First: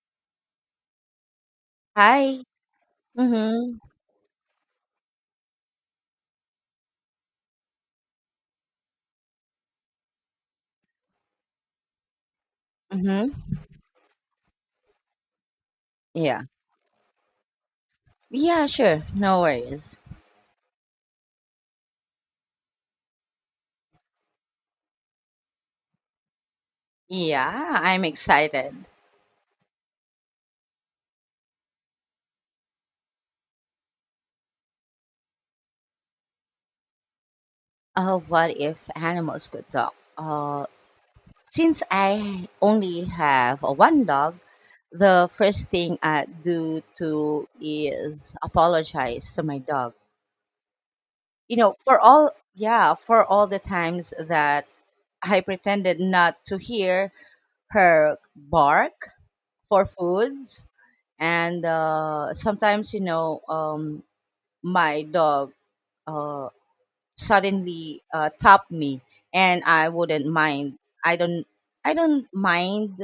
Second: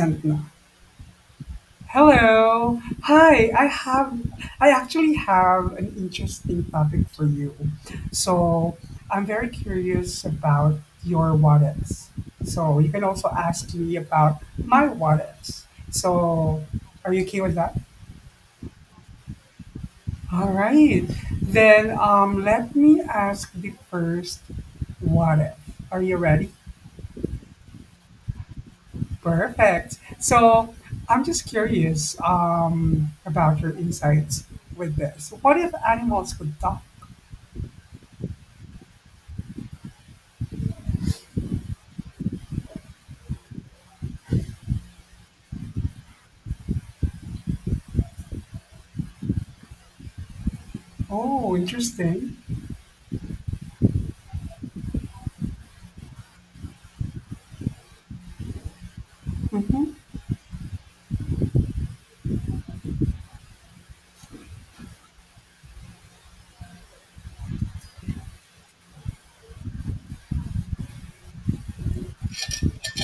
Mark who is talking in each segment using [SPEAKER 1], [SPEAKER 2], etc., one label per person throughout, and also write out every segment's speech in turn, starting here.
[SPEAKER 1] And now,
[SPEAKER 2] Hi.
[SPEAKER 1] hello, hi.
[SPEAKER 2] Mm-hmm.
[SPEAKER 1] I actually have an interesting topic for you. So I'm very curious about your what ifs. So you can also
[SPEAKER 2] Mm-hmm.
[SPEAKER 1] ask me about my what ifs.
[SPEAKER 2] Yeah.
[SPEAKER 1] So are you okay with that?
[SPEAKER 2] Yeah, sure. No worries.
[SPEAKER 1] All right. Then let me ask the first what if. Are you ready?
[SPEAKER 2] Yeah, I'm excited.
[SPEAKER 1] Perfect. So I'm just curious about your insights with this. What if animals could talk?
[SPEAKER 2] What if animals could talk? Since I only have one dog, the first thing I do to is apologize to my dog.
[SPEAKER 1] Oh,
[SPEAKER 2] You know, for all
[SPEAKER 1] interesting.
[SPEAKER 2] yeah, for all the times that I pretended not to hear her bark for
[SPEAKER 1] Hmm.
[SPEAKER 2] foods, and sometimes my dog uh, suddenly tapped me, and I wouldn't mind. I don't. I don't mind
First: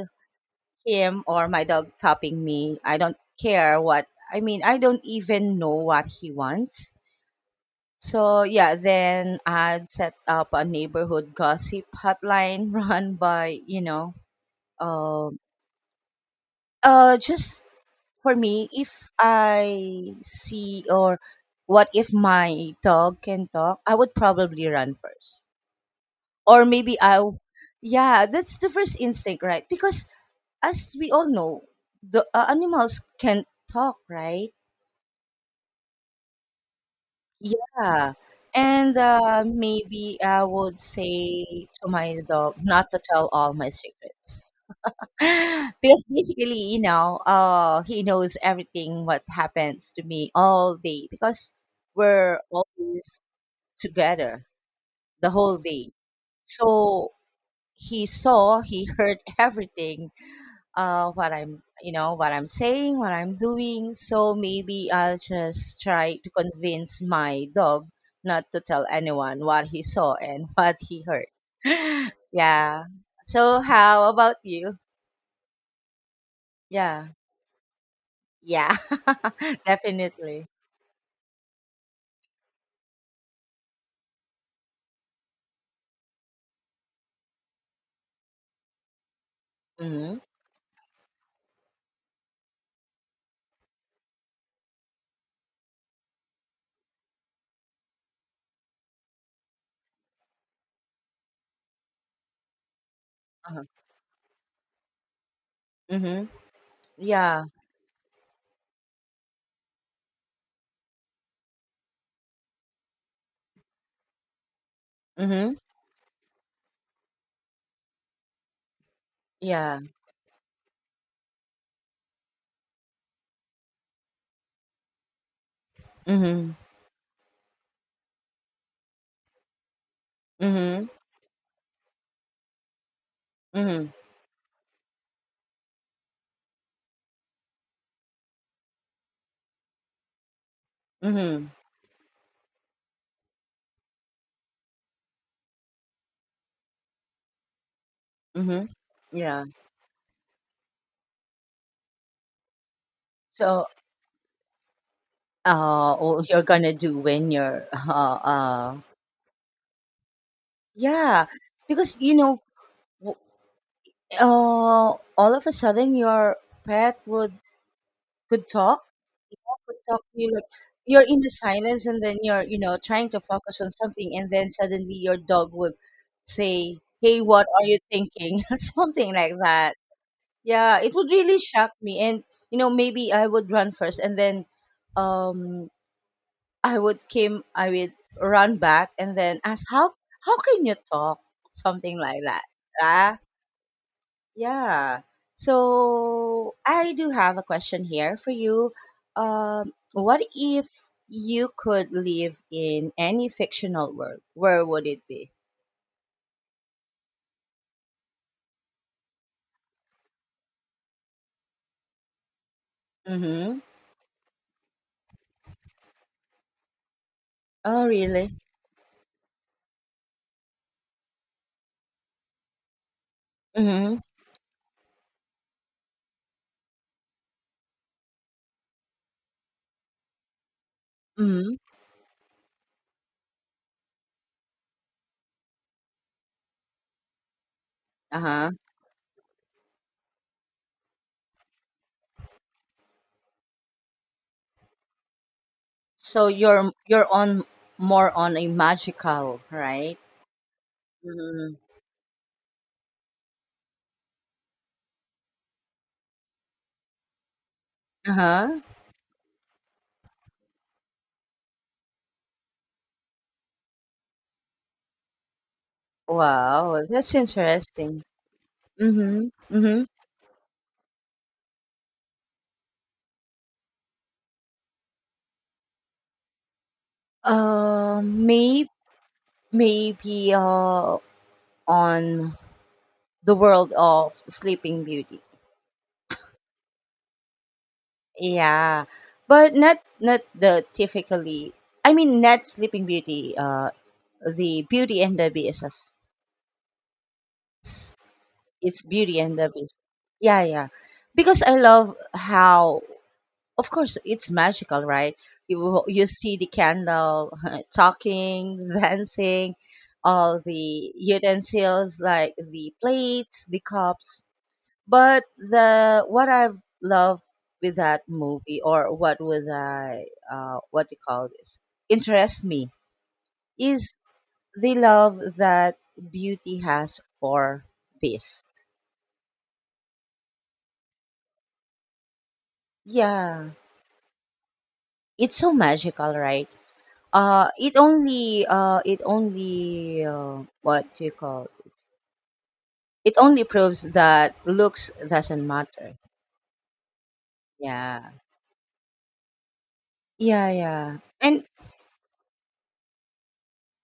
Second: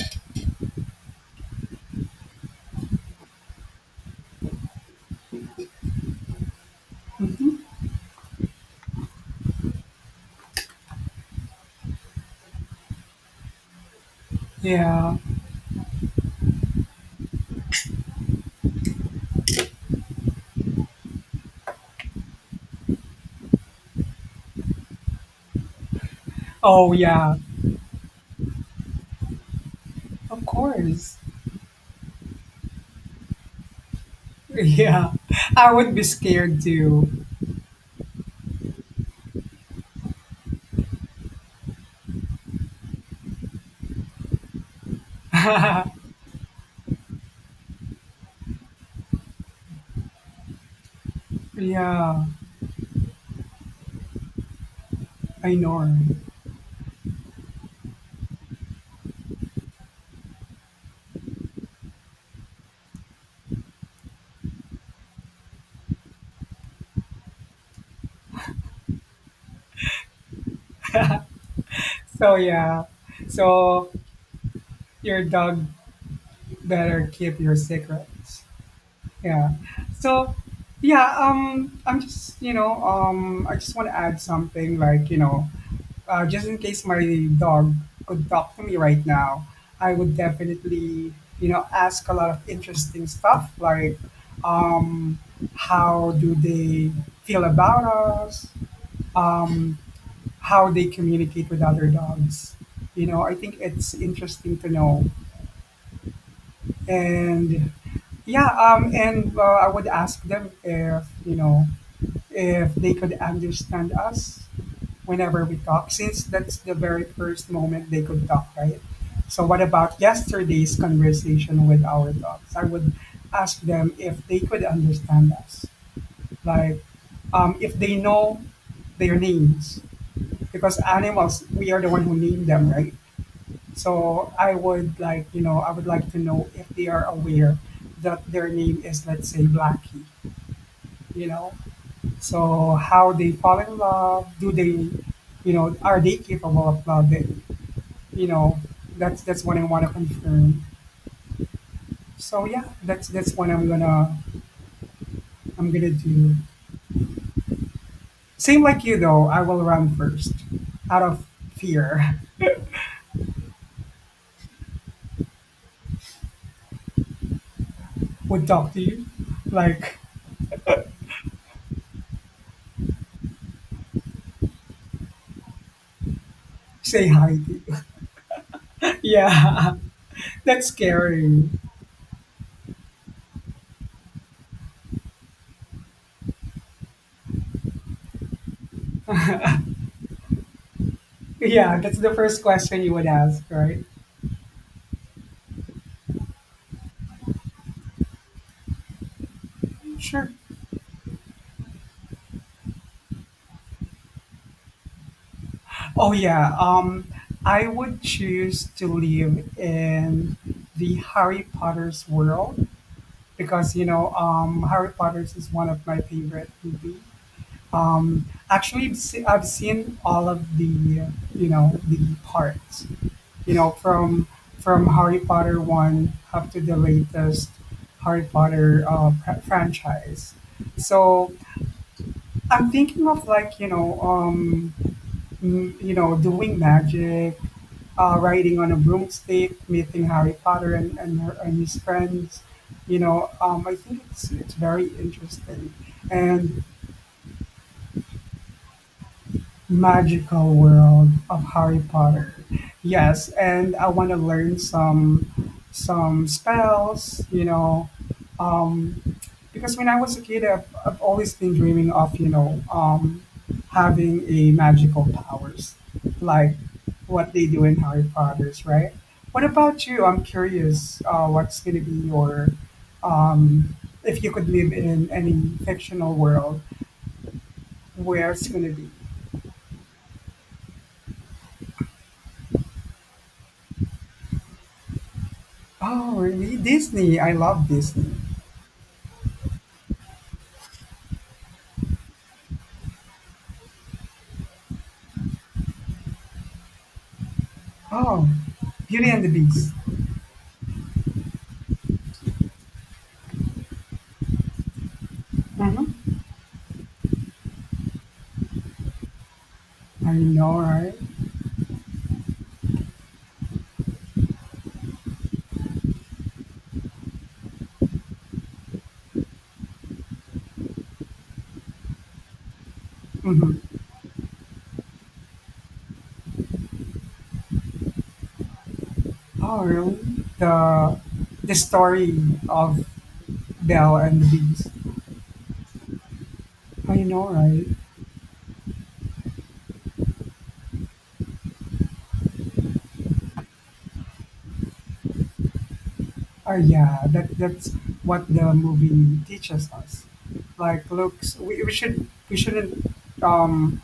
[SPEAKER 2] him or my dog tapping me. I don't care what. I mean, I don't even know what he wants.
[SPEAKER 1] Hmm.
[SPEAKER 2] So yeah, then I'd set up a neighborhood gossip hotline run by
[SPEAKER 1] Yeah.
[SPEAKER 2] um just for me, if I see or what if my dog can talk, I would probably run first. Or
[SPEAKER 1] Oh,
[SPEAKER 2] maybe I,
[SPEAKER 1] yeah.
[SPEAKER 2] yeah, that's the first instinct, right? Because
[SPEAKER 1] Of
[SPEAKER 2] as we
[SPEAKER 1] course.
[SPEAKER 2] all know, the animals can talk, right?
[SPEAKER 1] Yeah. I would be scared too.
[SPEAKER 2] Yeah. And maybe I would say to my dog not to tell all my secrets.
[SPEAKER 1] Yeah.
[SPEAKER 2] Because basically, you know, he knows everything what happens to me all day because we're always together the
[SPEAKER 1] I
[SPEAKER 2] whole
[SPEAKER 1] know.
[SPEAKER 2] day.
[SPEAKER 1] Right?
[SPEAKER 2] So he saw, he heard everything, what I'm saying, what I'm doing. So maybe I'll just try to convince my dog not to tell anyone what he saw and what he heard.
[SPEAKER 1] So,
[SPEAKER 2] Yeah.
[SPEAKER 1] yeah.
[SPEAKER 2] So
[SPEAKER 1] So,
[SPEAKER 2] how about you?
[SPEAKER 1] your dog
[SPEAKER 2] Yeah.
[SPEAKER 1] better keep your secrets.
[SPEAKER 2] Yeah,
[SPEAKER 1] Yeah. So,
[SPEAKER 2] definitely.
[SPEAKER 1] yeah, I just want to add something like, just in case my dog could talk to me right now, I would
[SPEAKER 2] Mhm.
[SPEAKER 1] definitely, ask a lot of interesting stuff like, um, how do they feel about us? Um, how they communicate with other dogs. You know, I think
[SPEAKER 2] Uh-huh.
[SPEAKER 1] it's interesting to know.
[SPEAKER 2] Mhm. Yeah.
[SPEAKER 1] And yeah, and I would ask them if, you know, if they could understand us whenever
[SPEAKER 2] Mhm.
[SPEAKER 1] we talk, since that's the very first moment they could talk, right? So, what
[SPEAKER 2] Yeah.
[SPEAKER 1] about yesterday's conversation with our dogs? I would ask them if they could understand us,
[SPEAKER 2] Mhm.
[SPEAKER 1] like, if they know their names, because
[SPEAKER 2] Mhm.
[SPEAKER 1] animals, we are the one who name them, right?
[SPEAKER 2] Mhm.
[SPEAKER 1] So, I would like to know if they are aware that their name is, let's say, Blackie, you
[SPEAKER 2] Mhm.
[SPEAKER 1] know? So how they fall in love? Do they, you know, Are they capable of love? You know,
[SPEAKER 2] Mhm.
[SPEAKER 1] that's
[SPEAKER 2] Yeah.
[SPEAKER 1] what I want to confirm. So yeah, that's what I'm
[SPEAKER 2] So,
[SPEAKER 1] gonna I'm gonna
[SPEAKER 2] all
[SPEAKER 1] do.
[SPEAKER 2] you're gonna do when you're,
[SPEAKER 1] Same like you though, I will run first, out of
[SPEAKER 2] yeah, because you
[SPEAKER 1] fear.
[SPEAKER 2] know, w- all of a sudden your pet would
[SPEAKER 1] Would
[SPEAKER 2] could
[SPEAKER 1] talk to
[SPEAKER 2] talk.
[SPEAKER 1] you,
[SPEAKER 2] Yeah, could
[SPEAKER 1] like
[SPEAKER 2] talk to you like you're in the silence and then you're, you know, trying to focus on something and then suddenly your dog would say,
[SPEAKER 1] say
[SPEAKER 2] hey,
[SPEAKER 1] hi
[SPEAKER 2] what
[SPEAKER 1] to
[SPEAKER 2] are
[SPEAKER 1] you.
[SPEAKER 2] you thinking? Something like
[SPEAKER 1] Yeah,
[SPEAKER 2] that.
[SPEAKER 1] that's
[SPEAKER 2] Yeah, it would really
[SPEAKER 1] scary.
[SPEAKER 2] shock me, and you know, maybe I would run first and then um I would run back and then ask how can you talk?
[SPEAKER 1] Yeah,
[SPEAKER 2] Something
[SPEAKER 1] that's the
[SPEAKER 2] like
[SPEAKER 1] first
[SPEAKER 2] that.
[SPEAKER 1] question you would
[SPEAKER 2] ah.
[SPEAKER 1] ask, right?
[SPEAKER 2] Yeah. So I do have a question here for you. What
[SPEAKER 1] Sure.
[SPEAKER 2] if you could live in any fictional world? Where would it be?
[SPEAKER 1] Oh yeah, I would choose to live in the Harry Potter's world
[SPEAKER 2] Mm-hmm.
[SPEAKER 1] because, Harry Potter's is one of my favorite movie.
[SPEAKER 2] Oh,
[SPEAKER 1] Um,
[SPEAKER 2] really?
[SPEAKER 1] actually, I've seen all of the parts,
[SPEAKER 2] Mm-hmm.
[SPEAKER 1] from Harry Potter one up to the latest Harry Potter franchise. So
[SPEAKER 2] Mm-hmm.
[SPEAKER 1] I'm thinking of, like, doing magic,
[SPEAKER 2] Uh-huh.
[SPEAKER 1] riding on a broomstick, meeting Harry Potter and, her, and his friends. I think it's very interesting
[SPEAKER 2] So
[SPEAKER 1] and
[SPEAKER 2] you're on more on a magical, right?
[SPEAKER 1] magical world of
[SPEAKER 2] Mm-hmm.
[SPEAKER 1] Harry Potter. Yes, and I want to learn some spells.
[SPEAKER 2] Uh-huh.
[SPEAKER 1] Um, because when I was a kid, I've always been dreaming of, having a magical powers, like
[SPEAKER 2] Wow, that's
[SPEAKER 1] what they do in
[SPEAKER 2] interesting.
[SPEAKER 1] Harry Potter's, right?
[SPEAKER 2] Mm-hmm.
[SPEAKER 1] What
[SPEAKER 2] Mm-hmm.
[SPEAKER 1] about you? I'm curious, what's going to be your, um, if you could live in any fictional world,
[SPEAKER 2] Um,
[SPEAKER 1] where's going
[SPEAKER 2] may,
[SPEAKER 1] to be?
[SPEAKER 2] maybe on the world of Sleeping Beauty.
[SPEAKER 1] Oh, really? Disney. I love Disney.
[SPEAKER 2] Yeah, but not the typically. I mean, not Sleeping Beauty. The Beauty and the Beast.
[SPEAKER 1] Oh,
[SPEAKER 2] It's
[SPEAKER 1] Beauty
[SPEAKER 2] Beauty
[SPEAKER 1] and the
[SPEAKER 2] and the
[SPEAKER 1] Beast.
[SPEAKER 2] Beast. Yeah, yeah. Because I love how, of course, it's magical, right? You
[SPEAKER 1] Mm-hmm.
[SPEAKER 2] see the candle talking, dancing,
[SPEAKER 1] I
[SPEAKER 2] all
[SPEAKER 1] know,
[SPEAKER 2] the
[SPEAKER 1] right?
[SPEAKER 2] utensils like the plates, the cups. But the what I've loved with that movie, or what would I, what do you call this, interest me
[SPEAKER 1] Mm-hmm.
[SPEAKER 2] is the love that beauty has for beast.
[SPEAKER 1] Oh, really? The the story of
[SPEAKER 2] Yeah,
[SPEAKER 1] Belle and the Beast.
[SPEAKER 2] it's so magical, right?
[SPEAKER 1] Oh, you know, right?
[SPEAKER 2] It only, what do you call this? It only proves that looks doesn't matter.
[SPEAKER 1] Oh, yeah. That's
[SPEAKER 2] Yeah,
[SPEAKER 1] what the movie teaches us.
[SPEAKER 2] yeah,
[SPEAKER 1] Like
[SPEAKER 2] yeah,
[SPEAKER 1] looks,
[SPEAKER 2] and
[SPEAKER 1] we shouldn't um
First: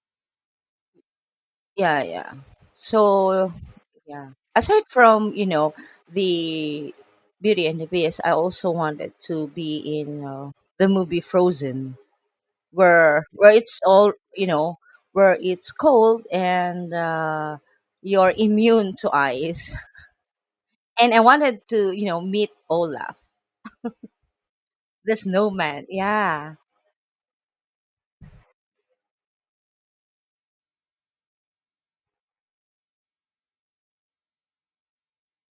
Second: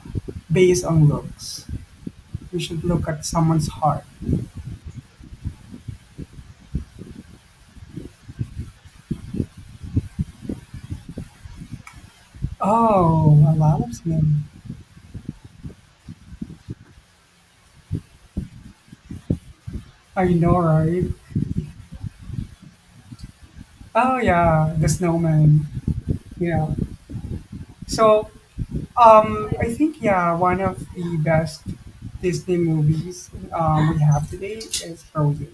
[SPEAKER 1] base on looks.
[SPEAKER 2] yeah, yeah.
[SPEAKER 1] We should look at
[SPEAKER 2] So
[SPEAKER 1] someone's heart.
[SPEAKER 2] yeah. Aside from, you know, the Beauty and the Beast, I also wanted to be in the movie Frozen, where
[SPEAKER 1] Oh,
[SPEAKER 2] where
[SPEAKER 1] I
[SPEAKER 2] it's
[SPEAKER 1] love
[SPEAKER 2] all,
[SPEAKER 1] him.
[SPEAKER 2] you know, where it's cold and you're immune to ice.
[SPEAKER 1] I know, right?
[SPEAKER 2] And I wanted to, you know, meet Olaf,
[SPEAKER 1] Oh, yeah, the
[SPEAKER 2] the
[SPEAKER 1] snowman.
[SPEAKER 2] snowman. Yeah.
[SPEAKER 1] Yeah. So, I think, yeah, one of the best Disney movies, we have today is Frozen.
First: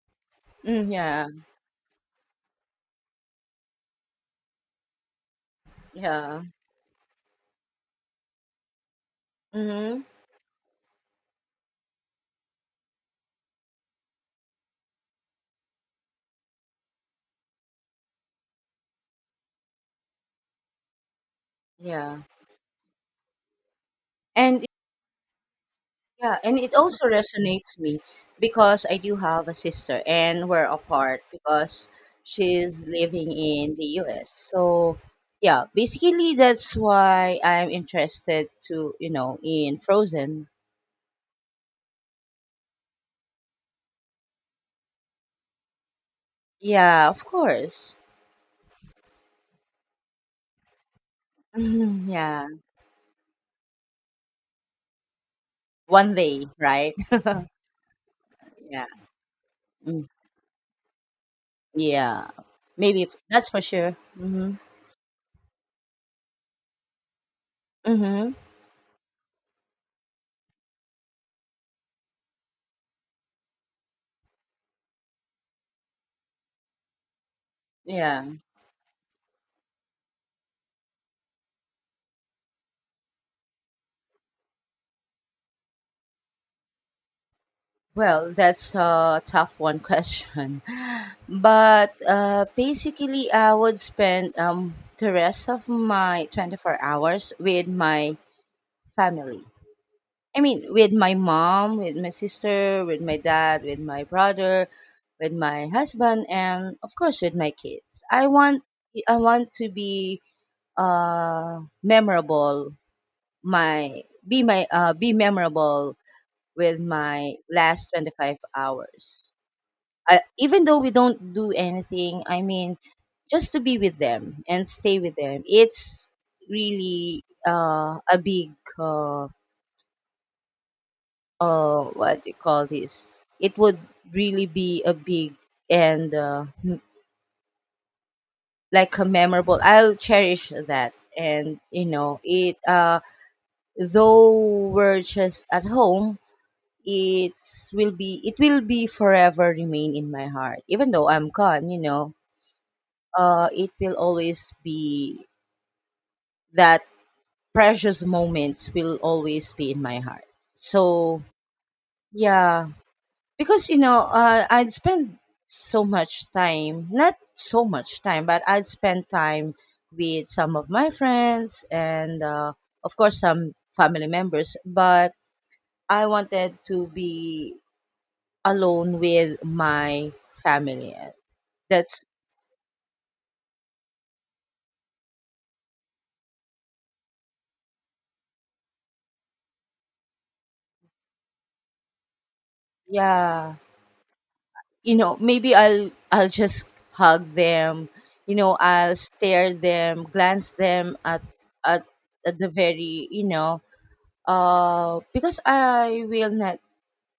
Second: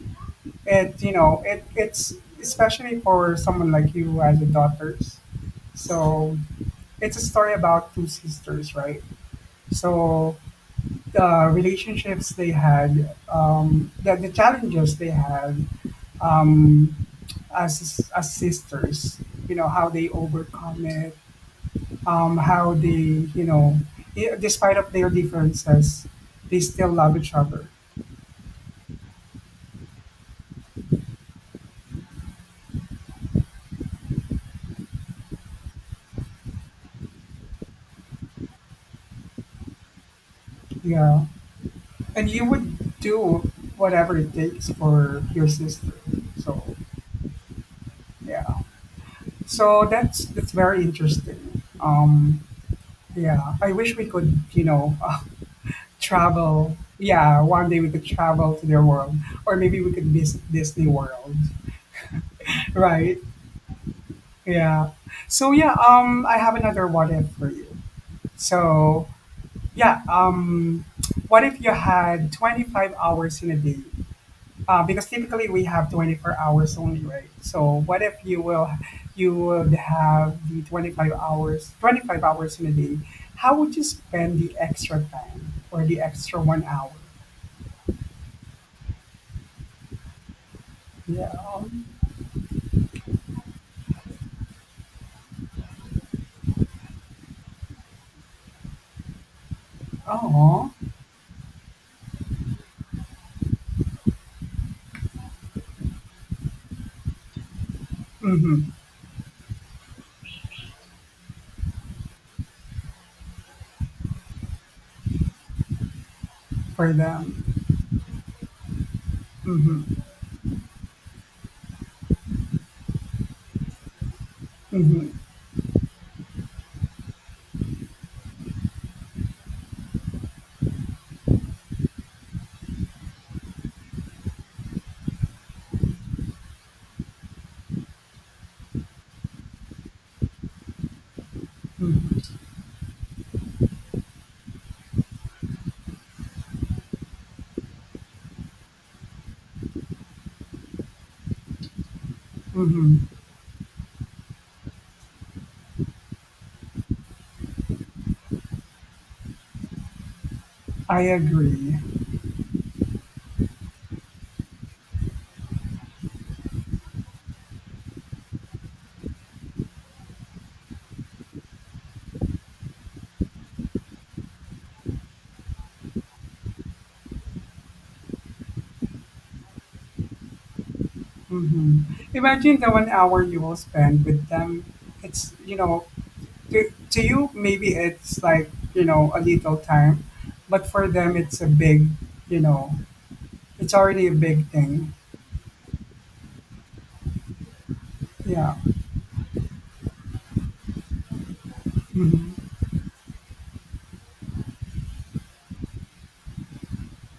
[SPEAKER 2] Mm,
[SPEAKER 1] it you
[SPEAKER 2] yeah.
[SPEAKER 1] know it it's especially for someone like you as a daughters, so
[SPEAKER 2] Yeah.
[SPEAKER 1] it's a story about two sisters, right?
[SPEAKER 2] Hmm.
[SPEAKER 1] So the relationships they had, the challenges they had, um as sisters, you know how they overcome it,
[SPEAKER 2] Yeah.
[SPEAKER 1] how they,
[SPEAKER 2] And
[SPEAKER 1] despite of their differences,
[SPEAKER 2] Yeah,
[SPEAKER 1] they
[SPEAKER 2] and it
[SPEAKER 1] still
[SPEAKER 2] also
[SPEAKER 1] love each other.
[SPEAKER 2] resonates me because I do have a sister and we're apart because she's living in the US. So, yeah, basically that's why I'm interested to, you know, in Frozen.
[SPEAKER 1] Yeah, and you would do whatever it takes for your sister. So
[SPEAKER 2] Yeah, of course.
[SPEAKER 1] yeah, so that's very interesting.
[SPEAKER 2] Mhm, yeah.
[SPEAKER 1] Yeah, I wish we could,
[SPEAKER 2] One day,
[SPEAKER 1] travel.
[SPEAKER 2] right?
[SPEAKER 1] Yeah, one day we could travel to their
[SPEAKER 2] Yeah.
[SPEAKER 1] world, or maybe we
[SPEAKER 2] Mm,
[SPEAKER 1] could visit Disney World,
[SPEAKER 2] yeah. Maybe
[SPEAKER 1] right?
[SPEAKER 2] that's for sure. Mhm.
[SPEAKER 1] Yeah. So yeah, I have another what if for you.
[SPEAKER 2] Mhm.
[SPEAKER 1] So yeah, what if you had 25 hours in a day? Because typically we have 24 hours only, right? So what if
[SPEAKER 2] Yeah.
[SPEAKER 1] you would have the 25 hours, 25 hours in a day? How would you spend the extra time or the extra 1 hour?
[SPEAKER 2] Well, that's a tough one question.
[SPEAKER 1] Yeah.
[SPEAKER 2] But basically, I would spend the rest of my 24 hours with my family. I mean,
[SPEAKER 1] Oh.
[SPEAKER 2] with my mom, with my sister, with my dad, with my brother, with my husband, and of course, with my kids.
[SPEAKER 1] Mm-hmm.
[SPEAKER 2] I want to be memorable. My be my Be memorable with
[SPEAKER 1] For
[SPEAKER 2] my
[SPEAKER 1] them.
[SPEAKER 2] last 25 hours,
[SPEAKER 1] Mm-hmm.
[SPEAKER 2] even though we don't do anything. I mean, just to be with them and stay
[SPEAKER 1] Mm-hmm.
[SPEAKER 2] with them, it's really a big, uh, what do you call this, it would really be a big and like a memorable. I'll cherish that, and you know
[SPEAKER 1] Mm-hmm.
[SPEAKER 2] it, though we're just at home, it will be forever remain in my heart even though I'm gone, you know,
[SPEAKER 1] Mm-hmm.
[SPEAKER 2] it will always be that precious moments will always be in my heart.
[SPEAKER 1] I
[SPEAKER 2] So
[SPEAKER 1] agree.
[SPEAKER 2] yeah, because you know, I'd spend so much time, not so much time, but I'd spend time with some of my friends and of course some family members. But I wanted to be alone with my family. That's,
[SPEAKER 1] Mm-hmm. Imagine the 1 hour you will spend with them. It's, to you, maybe it's like, a little time, but for them it's a big, you know
[SPEAKER 2] yeah,
[SPEAKER 1] it's already a big thing.
[SPEAKER 2] you know, maybe I'll just hug them. You
[SPEAKER 1] Yeah.
[SPEAKER 2] know, I'll stare them, glance them at at, at
[SPEAKER 1] Hmm.
[SPEAKER 2] the very, you know, because I will not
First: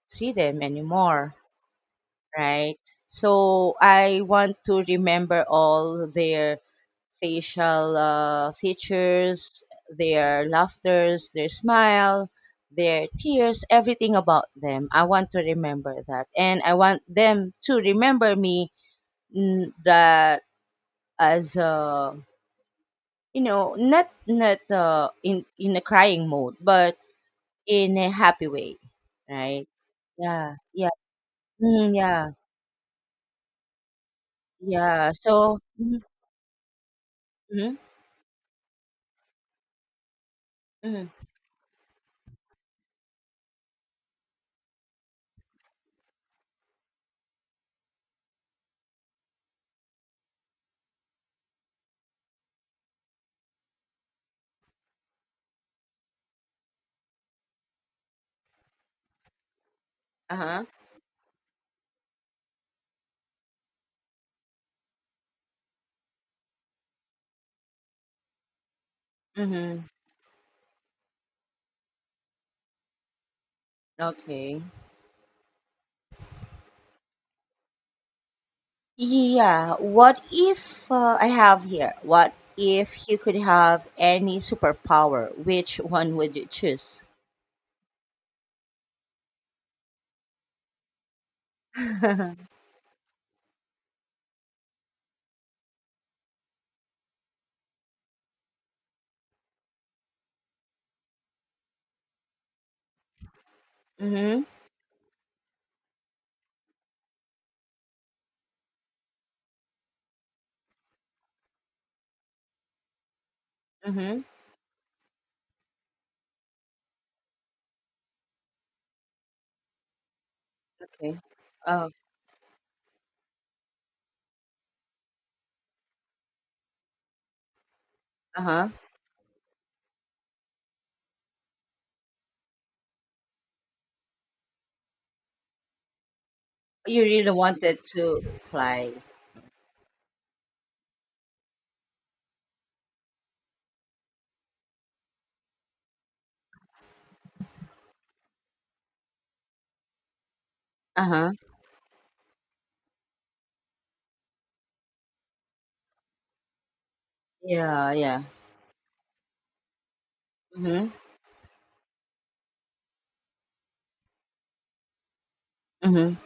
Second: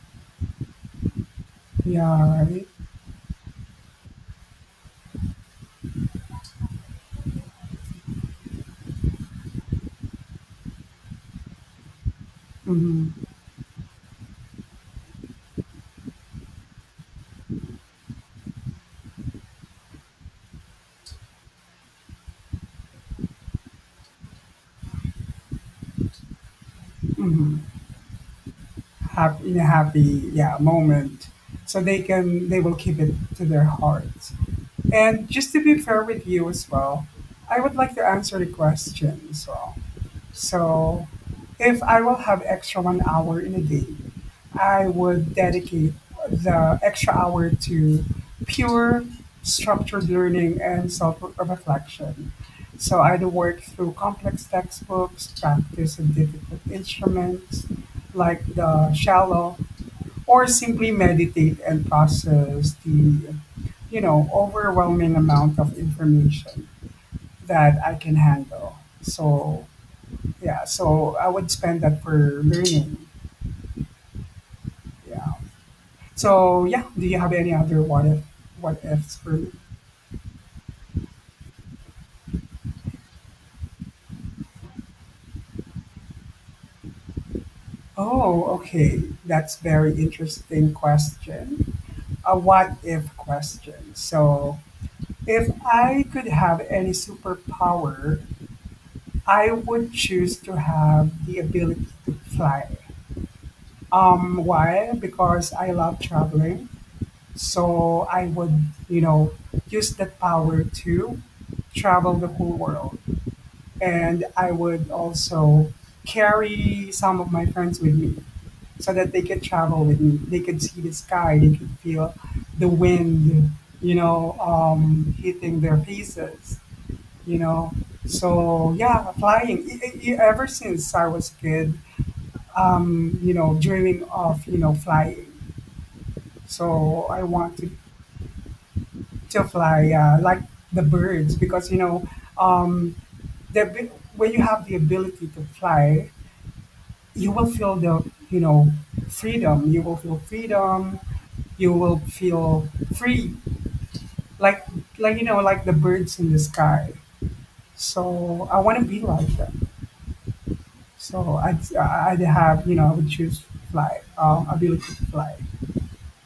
[SPEAKER 2] see them anymore,
[SPEAKER 1] Yeah, right.
[SPEAKER 2] right? So I want to remember all their facial features, their laughters, their smile, their
[SPEAKER 1] Mm-hmm.
[SPEAKER 2] tears, everything about them. I want to remember that, and I want them to remember me, that as a, you know, not in a crying mode but
[SPEAKER 1] Mm-hmm.
[SPEAKER 2] in a happy way,
[SPEAKER 1] Happy, in a
[SPEAKER 2] right?
[SPEAKER 1] happy, yeah,
[SPEAKER 2] Yeah, yeah.
[SPEAKER 1] moment, so
[SPEAKER 2] Yeah.
[SPEAKER 1] they will keep it to their hearts.
[SPEAKER 2] Yeah.
[SPEAKER 1] And just
[SPEAKER 2] So,
[SPEAKER 1] to be
[SPEAKER 2] mhm,
[SPEAKER 1] fair with you as well, I would
[SPEAKER 2] mhm,
[SPEAKER 1] like to answer the question. So
[SPEAKER 2] mhm,
[SPEAKER 1] if I will have extra 1 hour in a day, I would dedicate the extra hour to pure structured learning and self reflection. So I'd work through complex textbooks, practice in difficult instruments like the shallow, or
[SPEAKER 2] uh-huh,
[SPEAKER 1] simply meditate and process the overwhelming amount of information that I can handle. So
[SPEAKER 2] mhm.
[SPEAKER 1] yeah, so I would spend that for learning.
[SPEAKER 2] Okay.
[SPEAKER 1] Yeah. So yeah, do you have any other what if what ifs for me?
[SPEAKER 2] Yeah, what if, I have here, what if you could have any superpower, which one would you choose?
[SPEAKER 1] Oh, okay. That's very interesting question. A
[SPEAKER 2] Mhm.
[SPEAKER 1] what if question. So if I could have any superpower, I would choose to have the ability to fly. Why? Because I love traveling. So I would, use that power to travel the whole world.
[SPEAKER 2] Mhm.
[SPEAKER 1] And I would also carry some of my friends with me so that they could travel with me. They could see the
[SPEAKER 2] Okay.
[SPEAKER 1] sky, they could
[SPEAKER 2] Oh.
[SPEAKER 1] feel the wind, hitting their faces, you know.
[SPEAKER 2] Uh-huh.
[SPEAKER 1] So yeah, flying. Ever since I was a kid, dreaming of, flying.
[SPEAKER 2] You
[SPEAKER 1] So I
[SPEAKER 2] really
[SPEAKER 1] want to
[SPEAKER 2] wanted to fly.
[SPEAKER 1] to fly, like the birds, because, um, the abi- when you have the ability to fly, you will feel the, freedom, you will feel freedom,
[SPEAKER 2] Uh-huh.
[SPEAKER 1] you will feel free, like the birds in the sky,
[SPEAKER 2] Yeah, yeah.
[SPEAKER 1] so I want to be like that,
[SPEAKER 2] Mhm.
[SPEAKER 1] so I'd have you know I would choose, fly ability to fly.
[SPEAKER 2] Mhm.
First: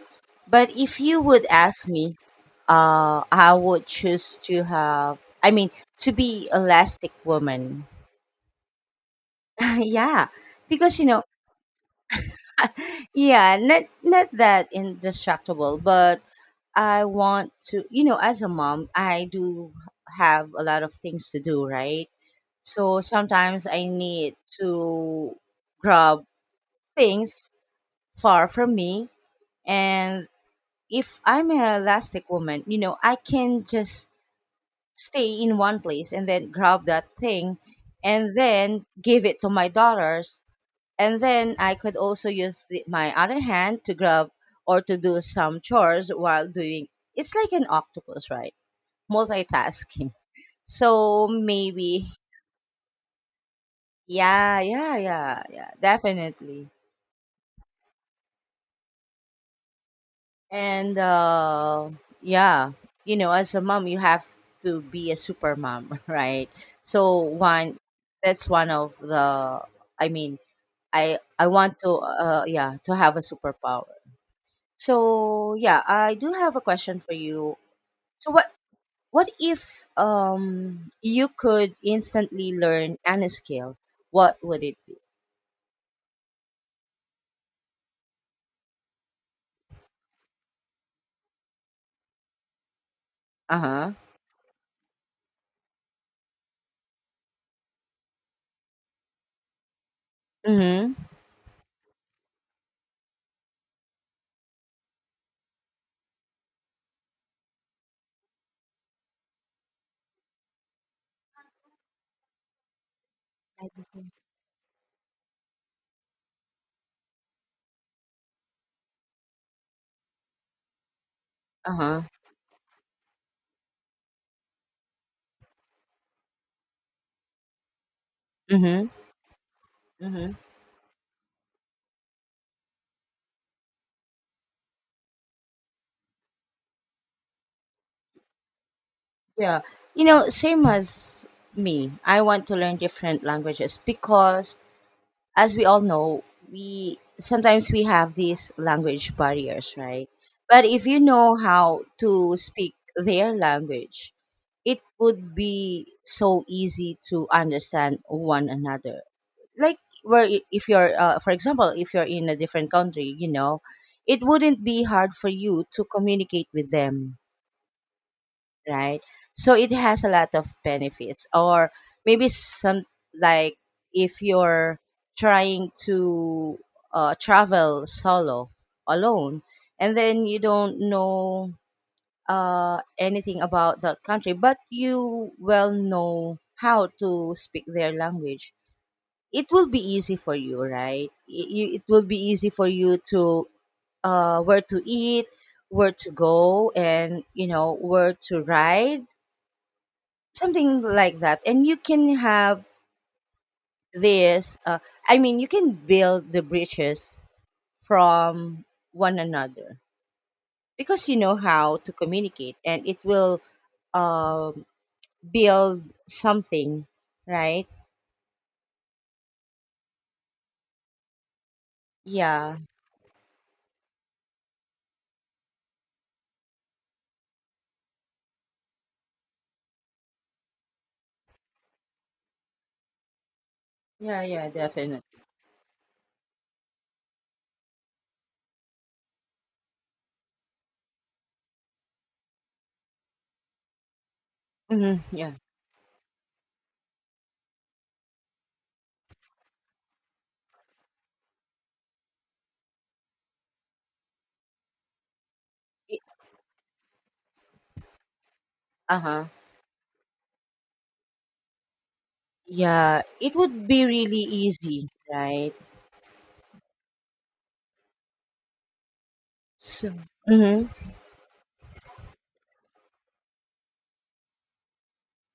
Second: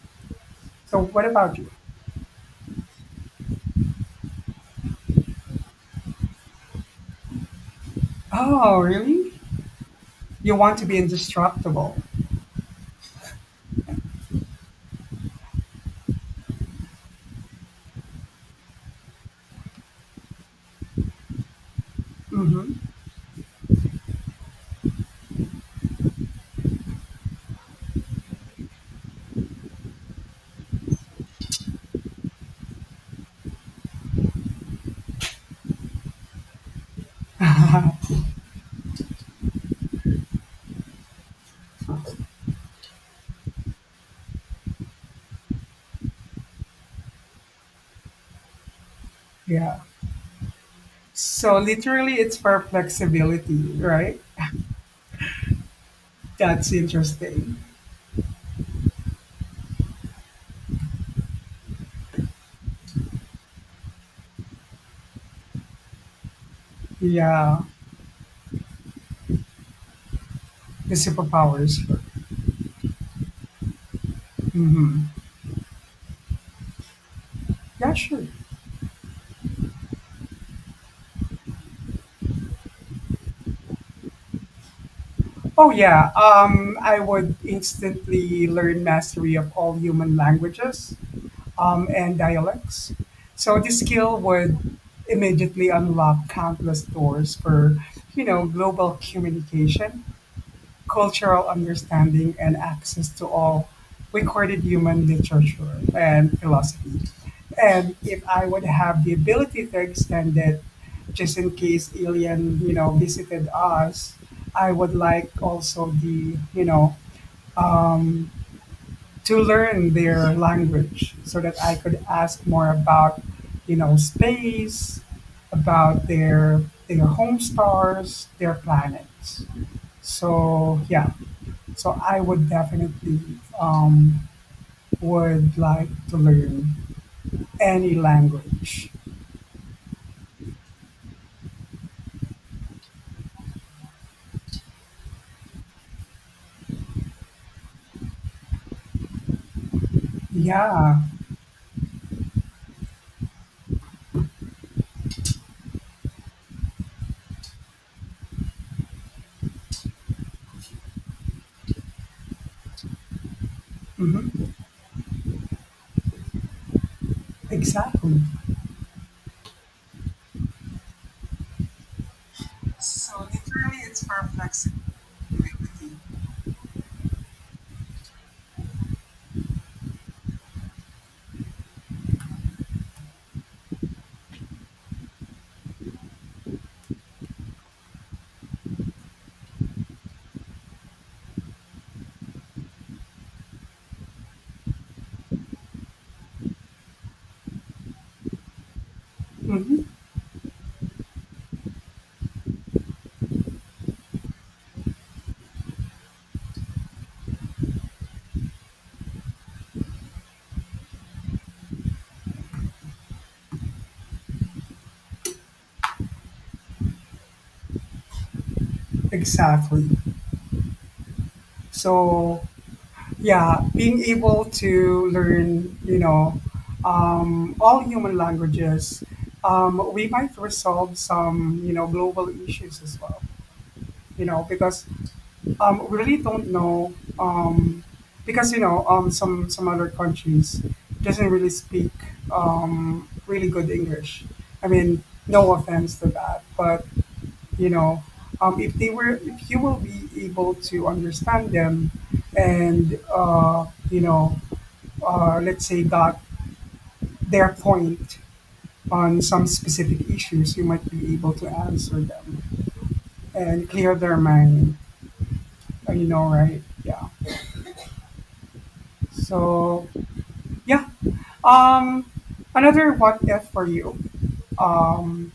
[SPEAKER 2] But if
[SPEAKER 1] So
[SPEAKER 2] you
[SPEAKER 1] what
[SPEAKER 2] would
[SPEAKER 1] about you?
[SPEAKER 2] ask me, I would choose to have, I mean, to be elastic woman.
[SPEAKER 1] Oh, really?
[SPEAKER 2] Yeah.
[SPEAKER 1] You want to be
[SPEAKER 2] Because you know,
[SPEAKER 1] indestructible?
[SPEAKER 2] yeah, not that indestructible, but I want to, you know, as a mom, I do have a lot of things to do, right?
[SPEAKER 1] Mm-hmm.
[SPEAKER 2] So sometimes I need to grab things far from me. And if I'm an elastic woman, you know, I can just stay in one place and then grab that thing and then give it to my daughters. And then I could also use my other hand to grab or to do some chores while doing, it's like an octopus, right?
[SPEAKER 1] Yeah,
[SPEAKER 2] Multitasking. So
[SPEAKER 1] so
[SPEAKER 2] maybe,
[SPEAKER 1] literally it's for flexibility, right?
[SPEAKER 2] yeah, yeah, yeah, yeah, definitely.
[SPEAKER 1] That's interesting.
[SPEAKER 2] And yeah, you know, as a mom, you have to be a super mom, right? So,
[SPEAKER 1] Yeah,
[SPEAKER 2] one, that's one of the. I mean,
[SPEAKER 1] the
[SPEAKER 2] I
[SPEAKER 1] superpowers.
[SPEAKER 2] want to, yeah, to have a superpower.
[SPEAKER 1] Mm-hmm.
[SPEAKER 2] So yeah, I do have a question for you.
[SPEAKER 1] Yeah, sure.
[SPEAKER 2] So, what if you could instantly learn any skill? What would it be?
[SPEAKER 1] Oh, yeah. I would instantly learn mastery of all human languages, and dialects.
[SPEAKER 2] Uh
[SPEAKER 1] So this
[SPEAKER 2] huh.
[SPEAKER 1] skill would immediately unlock countless doors for, global communication,
[SPEAKER 2] Mhm.
[SPEAKER 1] cultural understanding, and access to all recorded human literature and philosophy. And if I would have the ability to extend it, just in case alien, visited us, I would like also to learn their language so that
[SPEAKER 2] Uh
[SPEAKER 1] I could
[SPEAKER 2] huh.
[SPEAKER 1] ask more about, space, about their home stars, their
[SPEAKER 2] Mhm.
[SPEAKER 1] planets.
[SPEAKER 2] Mhm.
[SPEAKER 1] So yeah, so I would definitely, um, would like to learn any language.
[SPEAKER 2] Yeah. You know, same as me. I want to learn different languages because as we all know, we sometimes we have these language barriers, right? But if
[SPEAKER 1] Yeah.
[SPEAKER 2] you know how to speak their language, it would be so easy to understand one another. Like, if you're, for example, if you're in a different country, you know, it
[SPEAKER 1] Hmm.
[SPEAKER 2] wouldn't be hard for you to communicate with them,
[SPEAKER 1] Exactly.
[SPEAKER 2] right? So it has a lot of benefits, or maybe some,
[SPEAKER 1] So
[SPEAKER 2] like
[SPEAKER 1] literally, it's
[SPEAKER 2] if
[SPEAKER 1] for
[SPEAKER 2] you're
[SPEAKER 1] flexibility.
[SPEAKER 2] trying to travel solo alone, and then you don't know anything about that country, but you well know how to speak their language. It will be easy for you, right? It will be easy for you to, where to eat, where to go, and you know where to ride,
[SPEAKER 1] Hmm.
[SPEAKER 2] something like that. And you can have this, I mean, you can build the bridges from one another because you know how to communicate, and it will, um build something, right?
[SPEAKER 1] Exactly. So,
[SPEAKER 2] Yeah,
[SPEAKER 1] yeah, being able to learn, all human languages, we might resolve some, global issues as well.
[SPEAKER 2] yeah. Yeah,
[SPEAKER 1] Because,
[SPEAKER 2] definitely.
[SPEAKER 1] We really don't know, because you know some other countries doesn't really speak really good English. I
[SPEAKER 2] Hmm.
[SPEAKER 1] mean,
[SPEAKER 2] Yeah.
[SPEAKER 1] no offense to that, but, you know, if they were, if you will be able to understand them, and, let's say
[SPEAKER 2] It-
[SPEAKER 1] got their point on
[SPEAKER 2] uh-huh.
[SPEAKER 1] some specific issues, you might be able to answer them
[SPEAKER 2] Yeah, it would
[SPEAKER 1] and
[SPEAKER 2] be
[SPEAKER 1] clear their
[SPEAKER 2] really
[SPEAKER 1] mind.
[SPEAKER 2] easy, right?
[SPEAKER 1] You know, right? Yeah. So
[SPEAKER 2] So, mhm.
[SPEAKER 1] yeah, Um, another what if for you. Um,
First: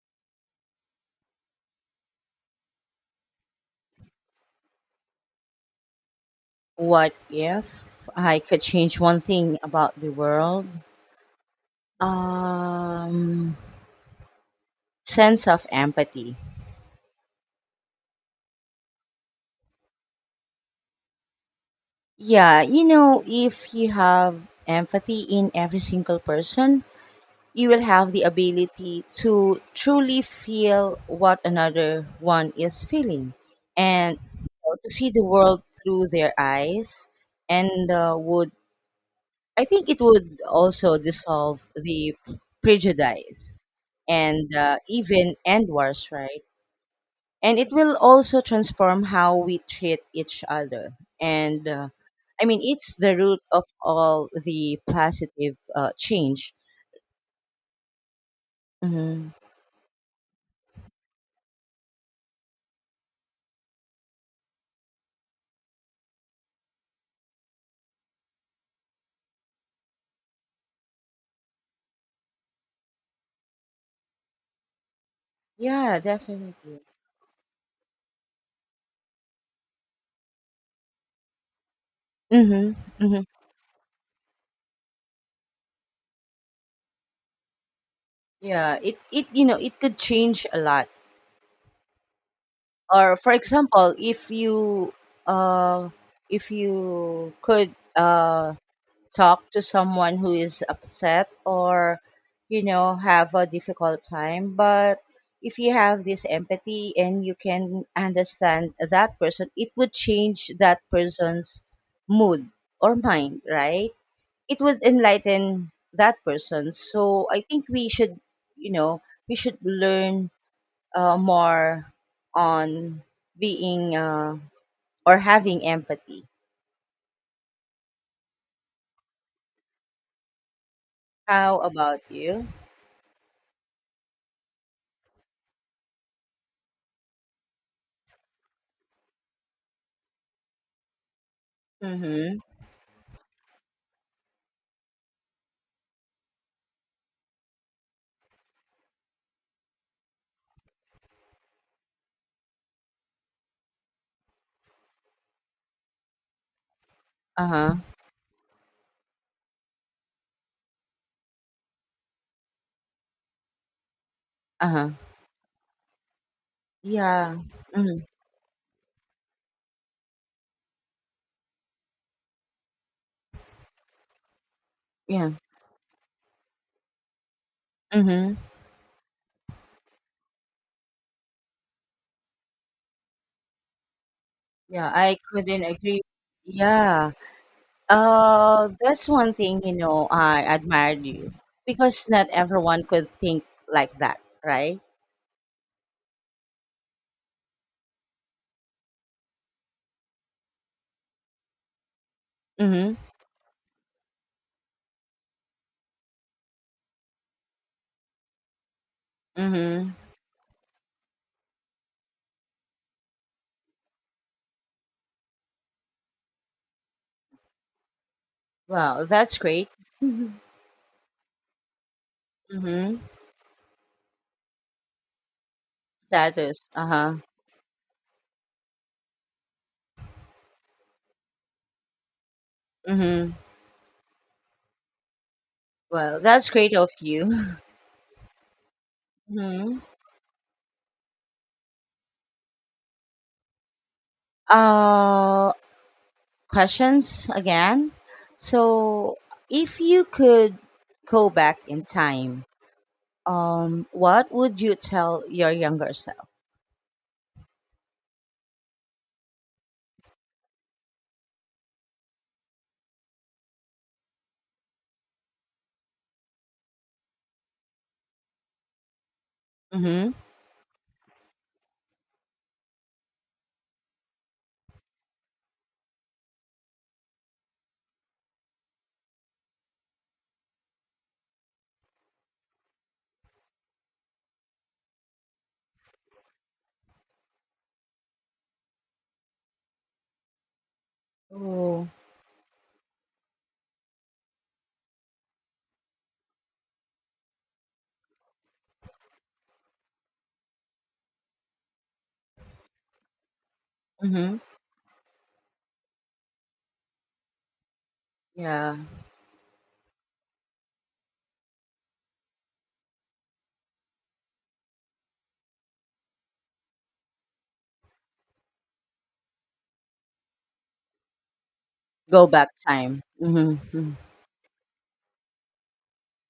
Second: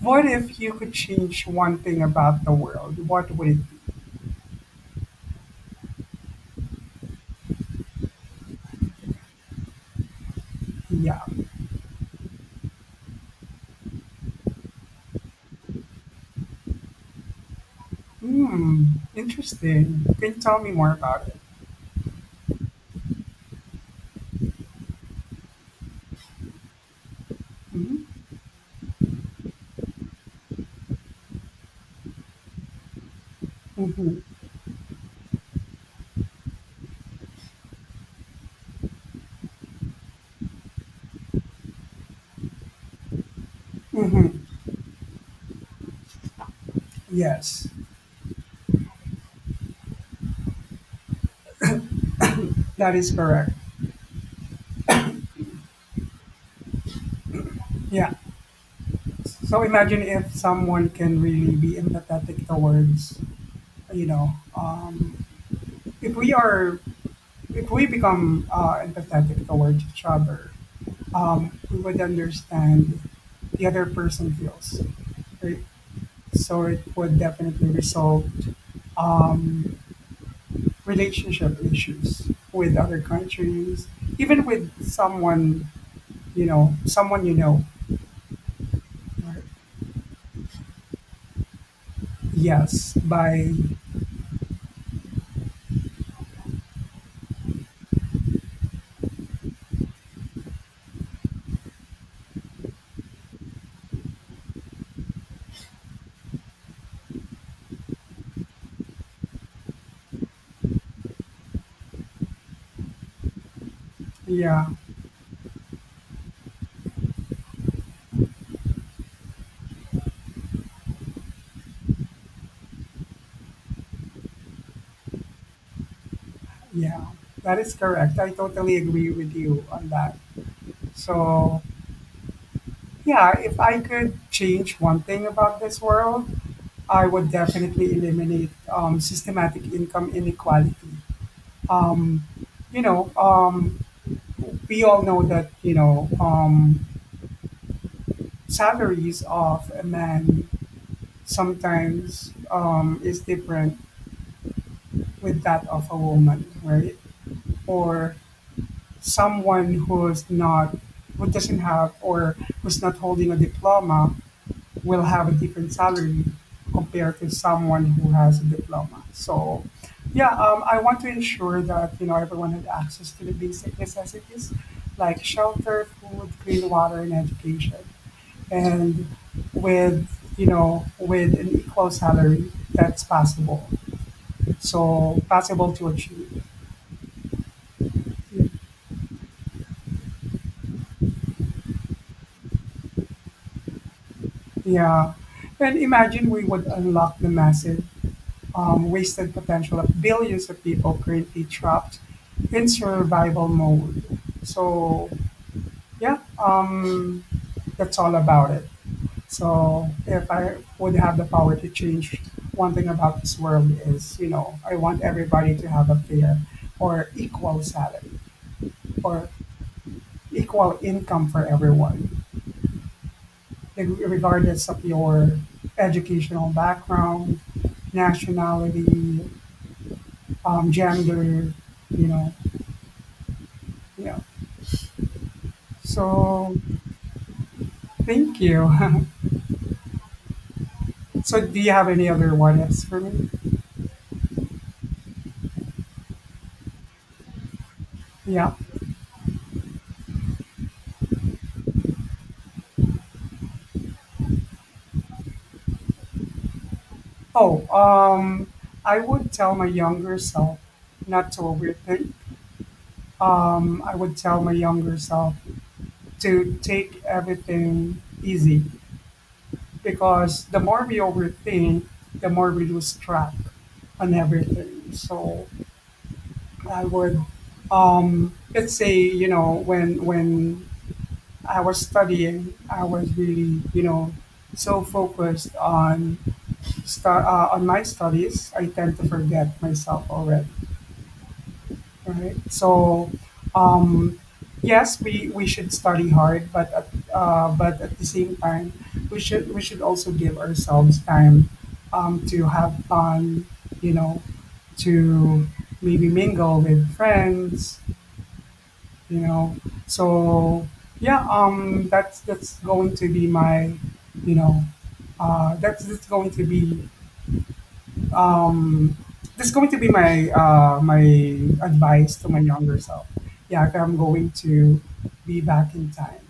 [SPEAKER 1] what if you could change one thing about the world? What would it be?
[SPEAKER 2] What if I could change one thing about the world?
[SPEAKER 1] Yeah.
[SPEAKER 2] um Sense of empathy.
[SPEAKER 1] Hmm. Interesting. Can you tell me more about it?
[SPEAKER 2] Yeah, you know, if you have empathy in every single person, you will have the
[SPEAKER 1] Mm-hmm.
[SPEAKER 2] ability to truly feel what another one is feeling, and
[SPEAKER 1] Mm-hmm.
[SPEAKER 2] you know, to see the world through their eyes, and would I think it would also dissolve the prejudice,
[SPEAKER 1] Mm-hmm.
[SPEAKER 2] and even end wars, right? And
[SPEAKER 1] Yes,
[SPEAKER 2] it will also transform how we treat each other, and I mean,
[SPEAKER 1] that
[SPEAKER 2] it's
[SPEAKER 1] is
[SPEAKER 2] the root
[SPEAKER 1] correct.
[SPEAKER 2] of all the positive change.
[SPEAKER 1] Yeah.
[SPEAKER 2] Hmm.
[SPEAKER 1] So imagine if someone can really be empathetic towards, you know, um, if we are, if we become, empathetic towards each other, we would understand the other person feels, right?
[SPEAKER 2] Yeah, definitely.
[SPEAKER 1] So it would definitely resolve, um, relationship issues
[SPEAKER 2] Mm-hmm.
[SPEAKER 1] with other
[SPEAKER 2] Mm-hmm.
[SPEAKER 1] countries, even with someone you know, someone you know.
[SPEAKER 2] Yeah, it,
[SPEAKER 1] Right?
[SPEAKER 2] you know, it could change a lot.
[SPEAKER 1] Yes,
[SPEAKER 2] Or, for
[SPEAKER 1] by
[SPEAKER 2] example, if you, uh if you could, talk to someone who is upset, or you know, have a difficult time, but if you have this empathy and you can understand that person, it would change that person's mood or mind, right? It
[SPEAKER 1] yeah,
[SPEAKER 2] would enlighten that person. So I think we should, you know, we should learn, more on being, or having empathy.
[SPEAKER 1] yeah, that is correct. I totally agree with you on that.
[SPEAKER 2] How
[SPEAKER 1] So
[SPEAKER 2] about you?
[SPEAKER 1] yeah, if I could change one thing about this world, I would definitely eliminate, systematic income inequality, um,
[SPEAKER 2] Mm-hmm.
[SPEAKER 1] you know, um, we all know that, salaries of a man sometimes, is different with that of a woman, right?
[SPEAKER 2] Uh-huh.
[SPEAKER 1] Or someone who doesn't have, or who's not holding a diploma,
[SPEAKER 2] Uh-huh.
[SPEAKER 1] will have a different salary compared to
[SPEAKER 2] Yeah.
[SPEAKER 1] someone
[SPEAKER 2] Mm,
[SPEAKER 1] who has a diploma. I want to ensure that everyone had access to the basic necessities like
[SPEAKER 2] yeah.
[SPEAKER 1] shelter, food, clean water, and education,
[SPEAKER 2] Mhm.
[SPEAKER 1] and with with an equal salary that's possible.
[SPEAKER 2] Yeah, I
[SPEAKER 1] So
[SPEAKER 2] couldn't
[SPEAKER 1] possible to
[SPEAKER 2] agree.
[SPEAKER 1] achieve.
[SPEAKER 2] Yeah. That's one thing, you know, I admired you because not everyone could think like that, right?
[SPEAKER 1] Yeah, and imagine we would unlock the massive wasted potential of billions of people currently trapped in
[SPEAKER 2] Mhm.
[SPEAKER 1] survival mode. So yeah, um, that's all about it. So
[SPEAKER 2] Mhm.
[SPEAKER 1] if I would have the power to change one thing about this world is, I want everybody to have a fair or equal salary
[SPEAKER 2] Wow,
[SPEAKER 1] or
[SPEAKER 2] that's great.
[SPEAKER 1] equal income for everyone,
[SPEAKER 2] Mhm.
[SPEAKER 1] regardless of your educational
[SPEAKER 2] Status. Uh-huh.
[SPEAKER 1] background, nationality, gender, you know,
[SPEAKER 2] Mhm.
[SPEAKER 1] yeah.
[SPEAKER 2] Well, that's
[SPEAKER 1] So
[SPEAKER 2] great of you.
[SPEAKER 1] thank you.
[SPEAKER 2] Mhm.
[SPEAKER 1] So do you have any other what ifs for me?
[SPEAKER 2] Uh, Questions again.
[SPEAKER 1] Yeah.
[SPEAKER 2] So, if you could go back in time, what would you tell your younger self?
[SPEAKER 1] Oh, um, I would tell my younger self not to overthink. I would tell my younger self to take everything easy
[SPEAKER 2] Mm-hmm.
[SPEAKER 1] because the more we overthink, the more we lose track on everything. So I would let's say when I was studying. I was really, so focused on on my studies. I tend to forget myself already,
[SPEAKER 2] Oh,
[SPEAKER 1] right? Um, yes, we should study hard, but at the same time, we should also give ourselves time to have fun. You know,
[SPEAKER 2] Mm-hmm.
[SPEAKER 1] to maybe mingle with friends
[SPEAKER 2] Yeah.
[SPEAKER 1] you know so yeah that's going to be my you know that's going to be um that's going to be my advice to
[SPEAKER 2] Go
[SPEAKER 1] my
[SPEAKER 2] back
[SPEAKER 1] younger
[SPEAKER 2] time.
[SPEAKER 1] self. Yeah, if
[SPEAKER 2] Mm-hmm. Mm-hmm.
[SPEAKER 1] I'm going to be back in time.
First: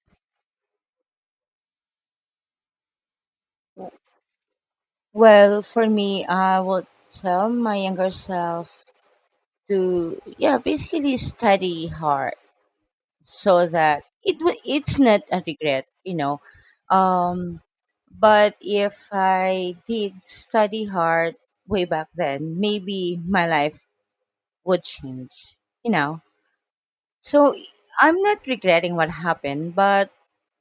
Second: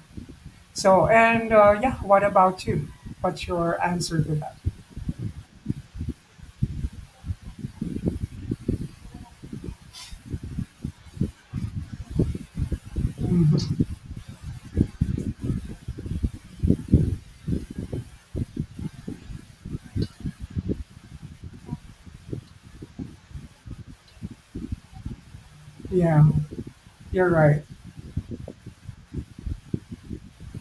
[SPEAKER 1] So and yeah, what about you? What's your answer to that?
[SPEAKER 2] Well, for me, I would tell my younger self to, yeah, basically study hard so
[SPEAKER 1] Mhm.
[SPEAKER 2] that it's not a regret, you know. Um, but if I did study hard way back then, maybe my life would change, you know.
[SPEAKER 1] Yeah, you're
[SPEAKER 2] So
[SPEAKER 1] right.
[SPEAKER 2] I'm not regretting what happened, but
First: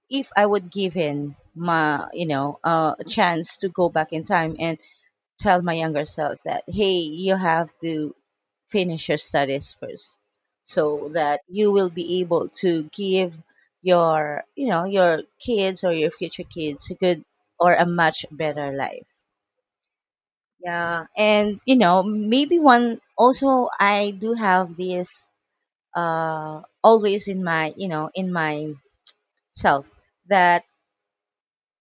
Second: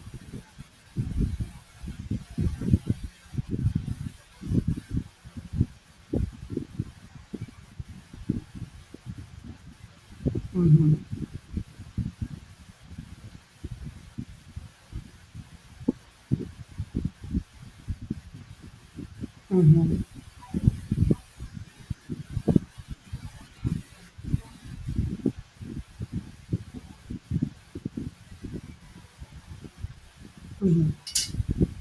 [SPEAKER 2] if I would give in my, you know, a chance to go back in time and tell my younger self that, hey, you have to finish your studies first,
[SPEAKER 1] Hmm.
[SPEAKER 2] so that you will be able to give your, you know, your kids or your future kids a good or a much better life.
[SPEAKER 1] Hmm.
[SPEAKER 2] Yeah, and you know, maybe one also I do have this always in my, you know, in my self that
[SPEAKER 1] Hmm.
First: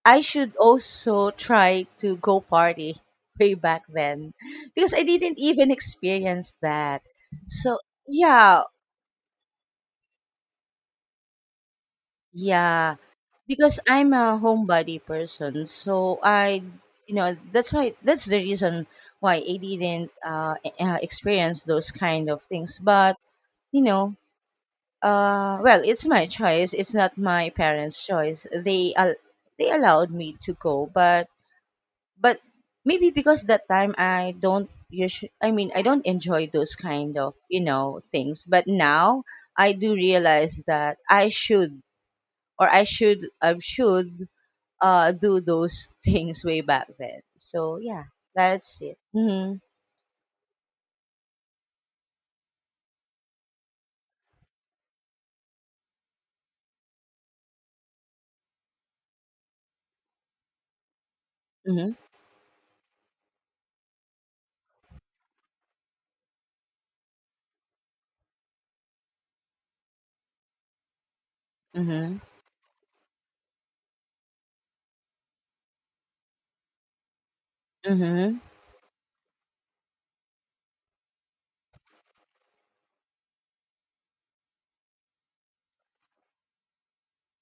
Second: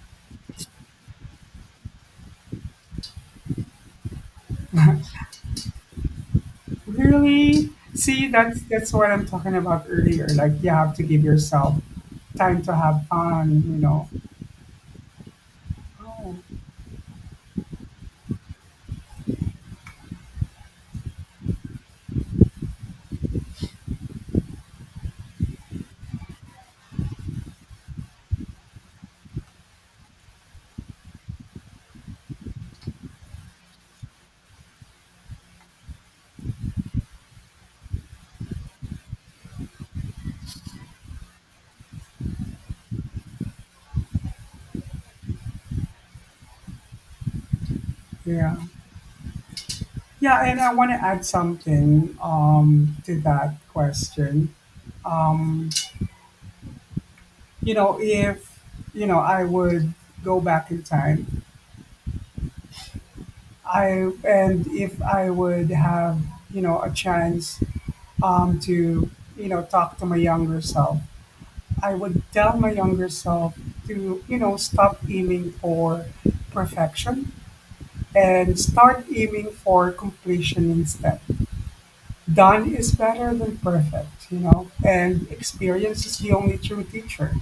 [SPEAKER 2] I should also try to go party way back then because I didn't even experience that.
[SPEAKER 1] Really?
[SPEAKER 2] So,
[SPEAKER 1] See,
[SPEAKER 2] yeah,
[SPEAKER 1] that's what I'm talking about earlier, like you have to give yourself time to
[SPEAKER 2] yeah,
[SPEAKER 1] have fun, you
[SPEAKER 2] because
[SPEAKER 1] know.
[SPEAKER 2] I'm a homebody person, so
[SPEAKER 1] Oh.
[SPEAKER 2] I, you know, that's why that's the reason why I didn't experience those kind of things. But you know, well, it's my choice. It's not my parents' choice. They allowed me to go, but but maybe because that time I don't usually, I mean, I don't enjoy those kind of, you know, things. But now I do realize that I should, or I should, do those things way back then. So yeah,
[SPEAKER 1] Yeah.
[SPEAKER 2] that's it. Mm-hmm.
[SPEAKER 1] Yeah, and I want to add something to that question. Um, you know, if, you know, I would go back in time,
[SPEAKER 2] Mm-hmm.
[SPEAKER 1] and if I would have, you know, a chance um, to, you know, talk to my younger self, I
[SPEAKER 2] Mm-hmm.
[SPEAKER 1] would tell my younger self to, you know, stop aiming for perfection
[SPEAKER 2] Mm-hmm.
[SPEAKER 1] and start aiming for completion instead. Done is better than perfect, you know, and experience is the only true teacher.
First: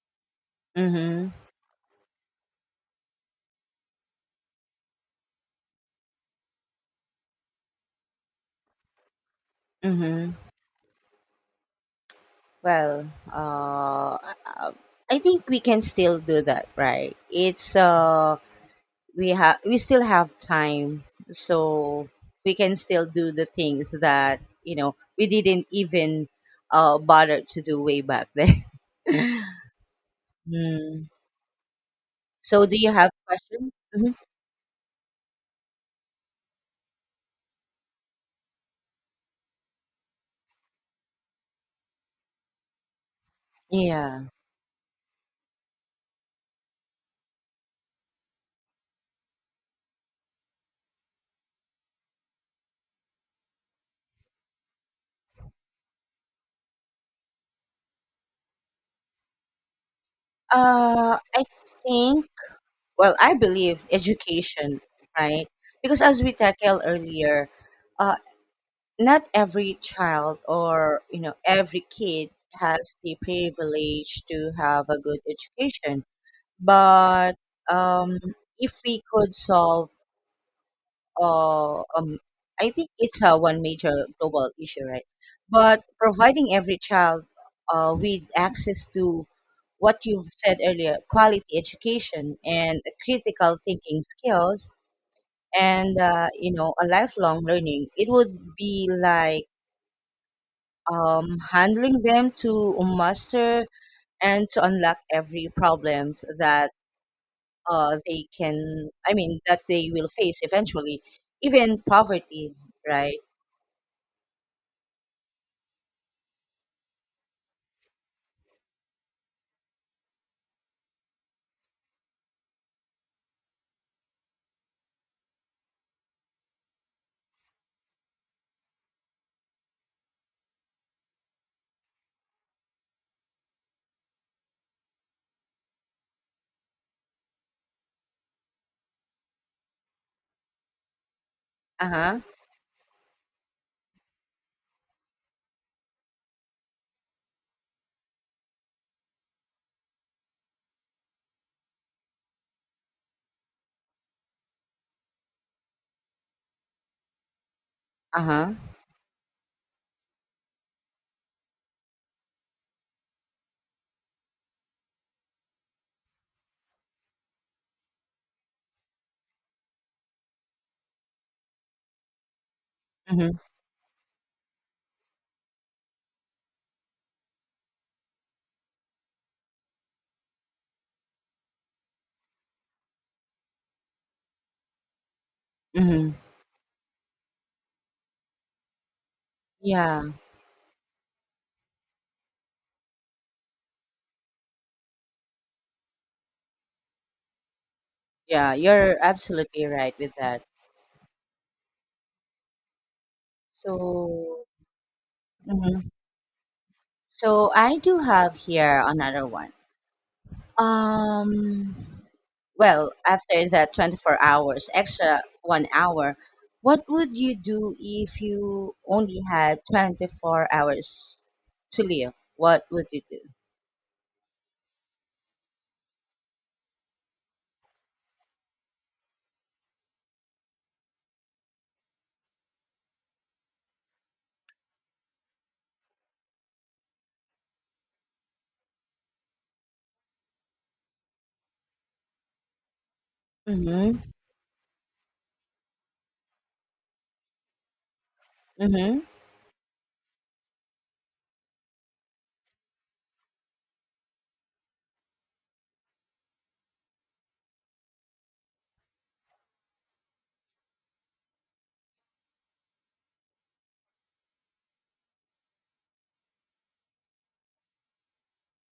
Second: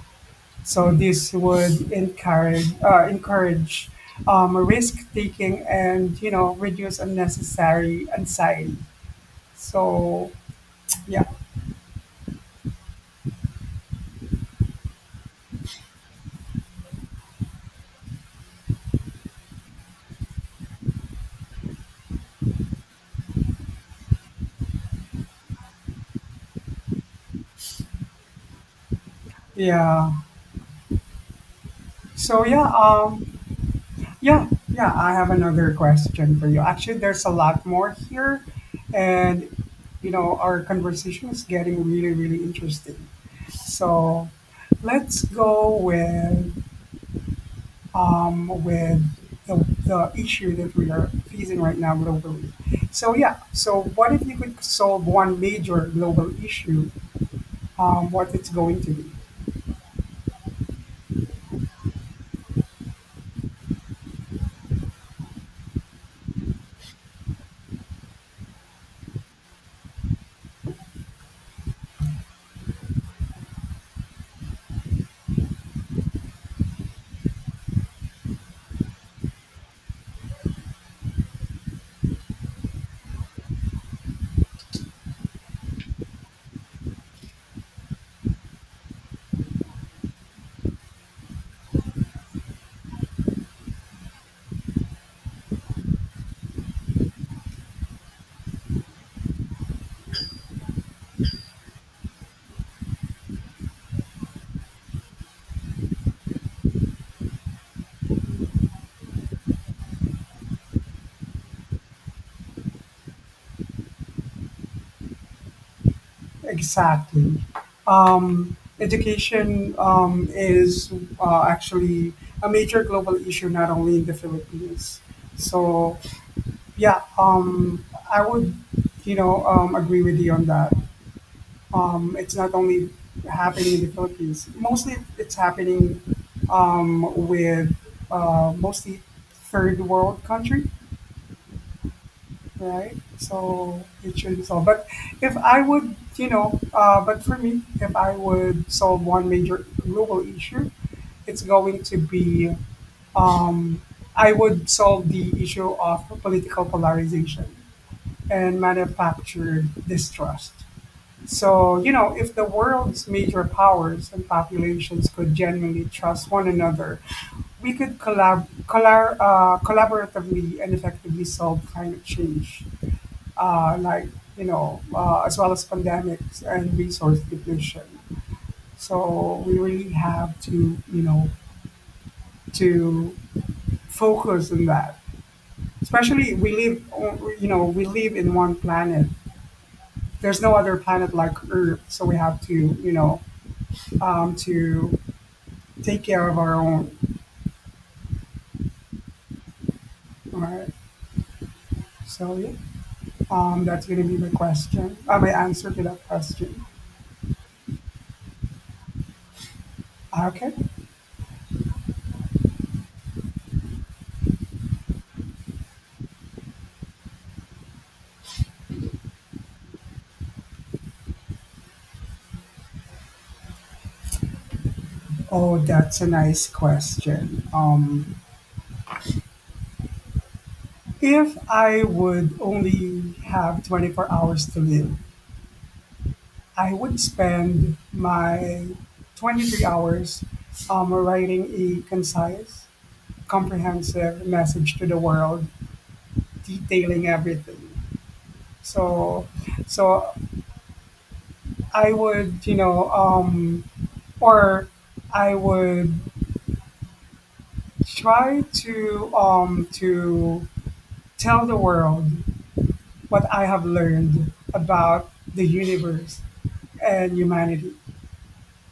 [SPEAKER 1] So
[SPEAKER 2] Mm-hmm.
[SPEAKER 1] this would encourage risk taking and reduce unnecessary anxiety. So
[SPEAKER 2] Mm-hmm.
[SPEAKER 1] yeah,
[SPEAKER 2] Well, I think we can still do that, right? It's We still have time, so we can still do the things that, you know, we didn't even bother to do way back then.
[SPEAKER 1] yeah.
[SPEAKER 2] Mm.
[SPEAKER 1] So yeah,
[SPEAKER 2] So do you have
[SPEAKER 1] um,
[SPEAKER 2] questions? Mhm.
[SPEAKER 1] Yeah, yeah, I have another question for you. Actually, there's a lot more here, and you know, our conversation is getting really, really interesting.
[SPEAKER 2] Yeah,
[SPEAKER 1] So let's go with um, with the, the issue that we are facing right now globally. So yeah, so what if you could solve one major global issue? What it's going to be?
[SPEAKER 2] I think, well, I believe education, right? Because as we tackled earlier, uh not every child or, you know, every kid has the privilege to have a good education. But um, if we could solve, uh, um, I think it's one major global issue, right? But providing every child with access to what you've said earlier, quality education and critical thinking skills, and you know, a lifelong learning, it would be like handling them to master and to unlock every problems that I mean, that they will face eventually, even poverty, right?
[SPEAKER 1] Exactly. Education is actually a major global issue, not only in the Philippines. So, yeah, um, I would, agree with you on that. It's not only happening in the Philippines. Mostly, it's happening with mostly third world country,
[SPEAKER 2] Uh huh.
[SPEAKER 1] right? So it should be solved. But if I would, you know, but for me, if I would solve one major global issue, it's going to be um, I would solve the issue of political polarization
[SPEAKER 2] Uh huh.
[SPEAKER 1] and manufactured distrust. So, you know, if the world's major powers and populations could genuinely trust one another, we could collaboratively and effectively solve climate change,
[SPEAKER 2] Mm-hmm.
[SPEAKER 1] uh, like as well as pandemics and resource depletion. So we really have to to focus on that.
[SPEAKER 2] Mm-hmm.
[SPEAKER 1] Especially you know we live in one planet.
[SPEAKER 2] Yeah.
[SPEAKER 1] There's no other planet like Earth, so we have to to take care of our own.
[SPEAKER 2] Yeah. You're absolutely right with
[SPEAKER 1] All
[SPEAKER 2] that.
[SPEAKER 1] right. So yeah, that's gonna
[SPEAKER 2] So,
[SPEAKER 1] be my question. My answer to
[SPEAKER 2] mhm,
[SPEAKER 1] that question.
[SPEAKER 2] so I do have here another one.
[SPEAKER 1] Okay.
[SPEAKER 2] Um, well, after that 24 hours, extra one hour, what would you do if you only had 24 hours to live? What would you do?
[SPEAKER 1] Oh, that's a nice question. If I would only have 24 hours to live, I would spend my 23 hours writing a concise,
[SPEAKER 2] Mm-hmm.
[SPEAKER 1] comprehensive message to the world, detailing everything.
[SPEAKER 2] Mm-hmm.
[SPEAKER 1] So, so I would, you know, or I would try to tell the world what I have learned about the universe and humanity.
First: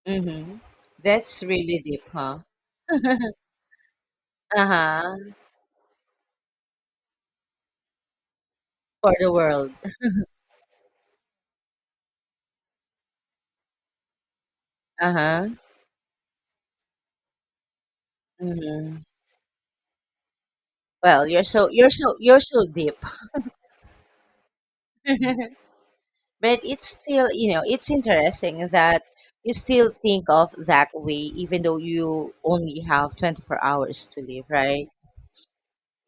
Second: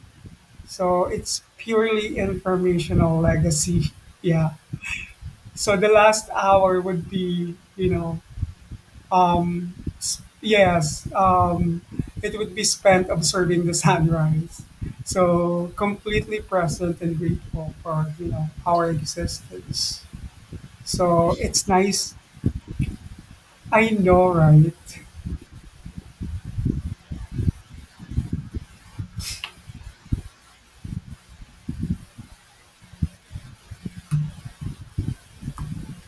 [SPEAKER 2] Mhm.
[SPEAKER 1] So it's
[SPEAKER 2] That's really deep,
[SPEAKER 1] purely
[SPEAKER 2] huh?
[SPEAKER 1] informational legacy. Yeah.
[SPEAKER 2] Uh-huh.
[SPEAKER 1] So the last hour would be,
[SPEAKER 2] For the world.
[SPEAKER 1] um, s- yes, um, it would be spent observing the sunrise.
[SPEAKER 2] Uh-huh.
[SPEAKER 1] So completely present and grateful for, you know, our
[SPEAKER 2] Hmm.
[SPEAKER 1] existence.
[SPEAKER 2] Well,
[SPEAKER 1] So it's nice.
[SPEAKER 2] you're so deep.
[SPEAKER 1] I know, right?
[SPEAKER 2] But it's still, you know, it's interesting that you still think of that way even though you only have 24 hours to live, right?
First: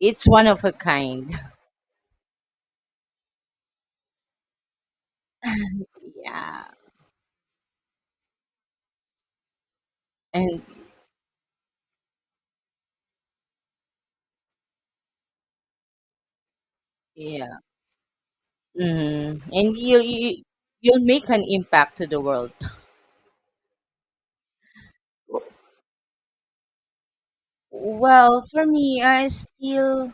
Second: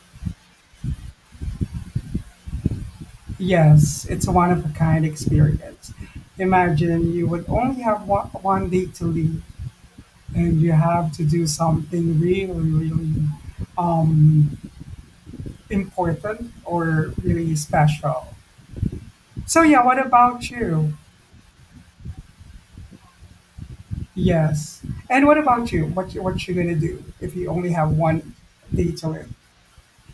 [SPEAKER 2] It's one of a kind.
[SPEAKER 1] Yes, it's a one of a kind experience.
[SPEAKER 2] Yeah.
[SPEAKER 1] Imagine you would only have 1 day to live and
[SPEAKER 2] And
[SPEAKER 1] you have to do something really, really um, important or really
[SPEAKER 2] yeah.
[SPEAKER 1] special.
[SPEAKER 2] Hmm.
[SPEAKER 1] So
[SPEAKER 2] And
[SPEAKER 1] yeah, what about you?
[SPEAKER 2] you'll make an impact to the world.
[SPEAKER 1] Yes. And what
[SPEAKER 2] W-
[SPEAKER 1] about you? What you gonna do if you only have one
[SPEAKER 2] Well, for
[SPEAKER 1] day
[SPEAKER 2] me,
[SPEAKER 1] to
[SPEAKER 2] I
[SPEAKER 1] live?
[SPEAKER 2] still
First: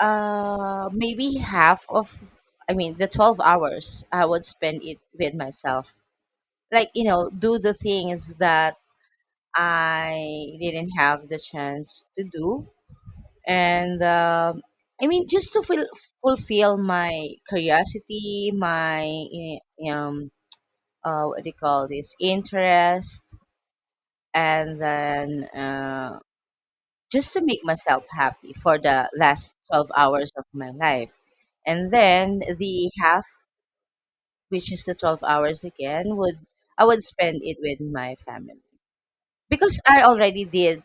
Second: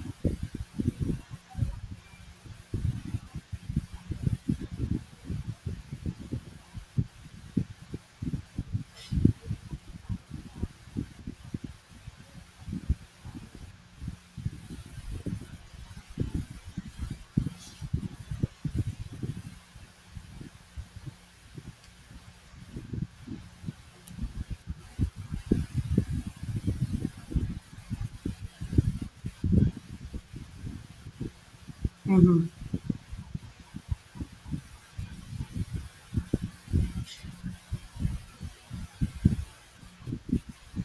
[SPEAKER 2] Maybe half of, I mean, the 12 hours I would spend it with myself. Like, you know, do the things that I didn't have the chance to do. And I mean, just to feel, fulfill my curiosity, my, eh, um, what do you call this, interest. And then, just to make myself happy for the last 12 hours of my life. And then
[SPEAKER 1] Hmm.
[SPEAKER 2] the half, which is the 12 hours again, would I would spend it with my family. Because I already did,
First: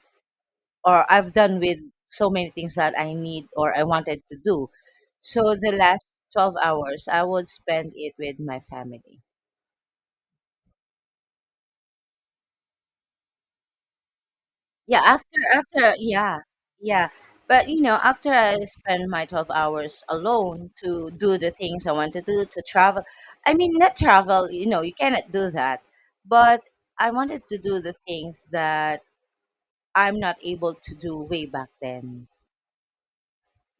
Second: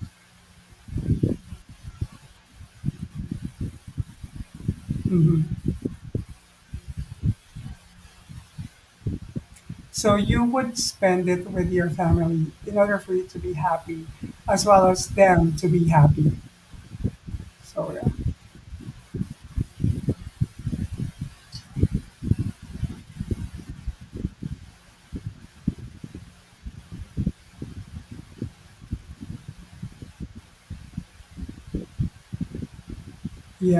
[SPEAKER 2] or I've done, with so many things that I need or I wanted to do.
[SPEAKER 1] Hmm.
[SPEAKER 2] So the last 12 hours I would spend it with my family.
[SPEAKER 1] So you would spend it with your family in order for you to be happy, as well
[SPEAKER 2] Yeah,
[SPEAKER 1] as
[SPEAKER 2] after
[SPEAKER 1] them to be
[SPEAKER 2] after
[SPEAKER 1] happy.
[SPEAKER 2] yeah, yeah. But you
[SPEAKER 1] So
[SPEAKER 2] know, after
[SPEAKER 1] yeah,
[SPEAKER 2] I spend my 12 hours alone to do the things I want to do, to travel. I mean, not travel, you know, you cannot do that. But I wanted to do the things that I'm not able to do way back then,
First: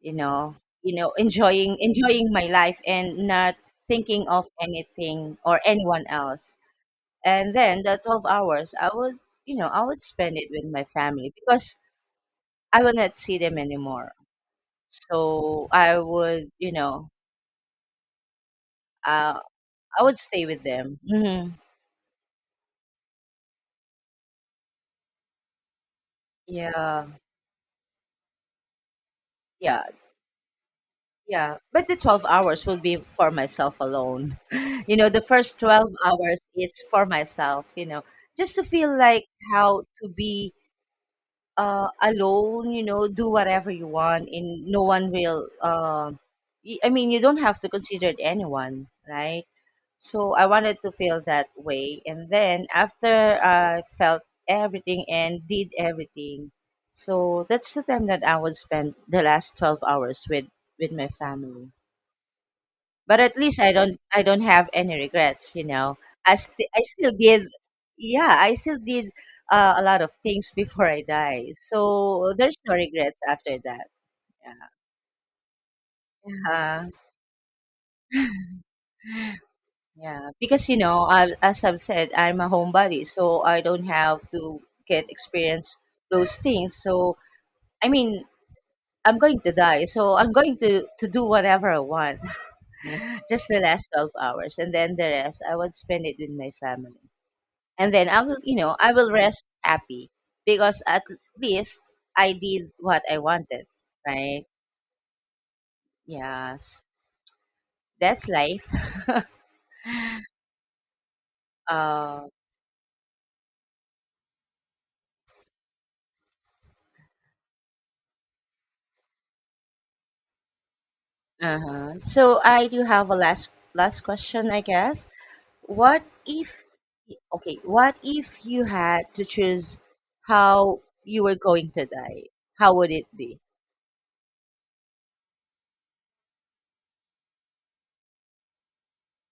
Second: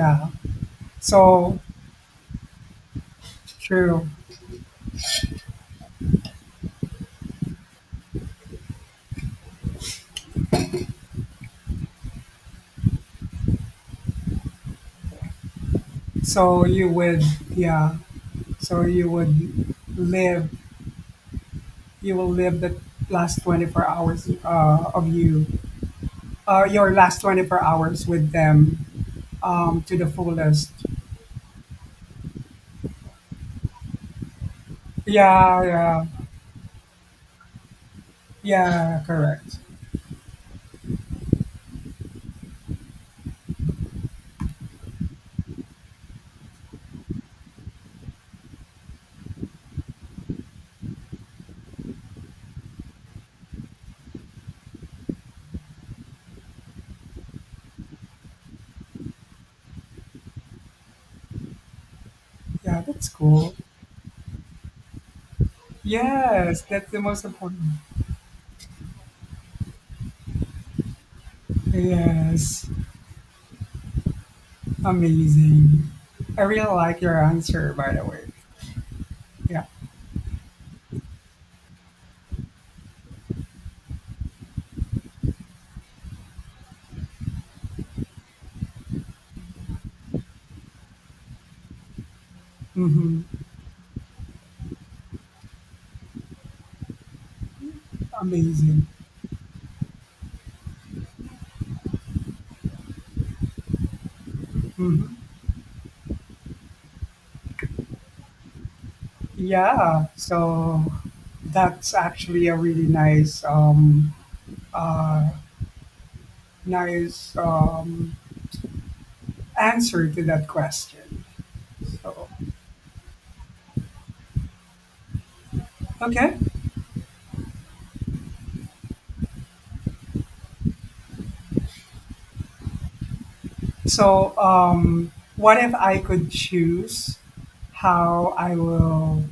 [SPEAKER 2] you know. You know,
[SPEAKER 1] So
[SPEAKER 2] enjoying my life and not
[SPEAKER 1] true.
[SPEAKER 2] thinking of anything or anyone else. And then the 12 hours, you know, I would spend it with my family because I will not see them anymore. So
[SPEAKER 1] So
[SPEAKER 2] you
[SPEAKER 1] you
[SPEAKER 2] know,
[SPEAKER 1] would, yeah. So you
[SPEAKER 2] uh,
[SPEAKER 1] would
[SPEAKER 2] I would stay
[SPEAKER 1] live,
[SPEAKER 2] with them. Hmm.
[SPEAKER 1] you will live the last 24 hours your
[SPEAKER 2] Yeah,
[SPEAKER 1] last 24 hours with them
[SPEAKER 2] yeah,
[SPEAKER 1] to the fullest.
[SPEAKER 2] yeah. But the 12 hours will be for myself alone. You know, the first
[SPEAKER 1] Yeah,
[SPEAKER 2] 12
[SPEAKER 1] yeah,
[SPEAKER 2] hours, it's for myself, you know, just to feel
[SPEAKER 1] yeah,
[SPEAKER 2] like
[SPEAKER 1] correct.
[SPEAKER 2] how to be alone, you know, do whatever you want, and no one will, I mean, you don't have to consider anyone, right? So I wanted to feel that way. And then after I felt everything and did everything, so that's the time that I would spend the last 12 hours with my family.
[SPEAKER 1] Yeah, that's
[SPEAKER 2] But at
[SPEAKER 1] cool.
[SPEAKER 2] least I don't have any regrets, you know.
[SPEAKER 1] Yes,
[SPEAKER 2] I
[SPEAKER 1] that's the
[SPEAKER 2] still
[SPEAKER 1] most
[SPEAKER 2] did,
[SPEAKER 1] important.
[SPEAKER 2] yeah, I still did a lot of things before I die. So there's
[SPEAKER 1] Yes,
[SPEAKER 2] no regrets after that.
[SPEAKER 1] amazing. I really
[SPEAKER 2] Yeah.
[SPEAKER 1] like your answer, by the way. Yeah,
[SPEAKER 2] Yeah, because you know, as I've said, I'm a homebody, so I don't have to get experience those things. So I mean, I'm going to die, so I'm going to do whatever I want,
[SPEAKER 1] mm-hmm.
[SPEAKER 2] just the last 12 hours, and then the rest I would spend it with my family, and then you know,
[SPEAKER 1] Amazing.
[SPEAKER 2] I will rest happy because at least I did what I wanted, right?
[SPEAKER 1] Mm-hmm.
[SPEAKER 2] Yes, that's life.
[SPEAKER 1] Yeah, so that's
[SPEAKER 2] Uh,
[SPEAKER 1] actually a really nice uh, nice um, answer to that question.
[SPEAKER 2] uh-huh.
[SPEAKER 1] So,
[SPEAKER 2] So I do have a last question, I guess. What
[SPEAKER 1] okay.
[SPEAKER 2] if, okay, what if you had to choose how you were going to die? How would it be?
[SPEAKER 1] What if I could choose how I will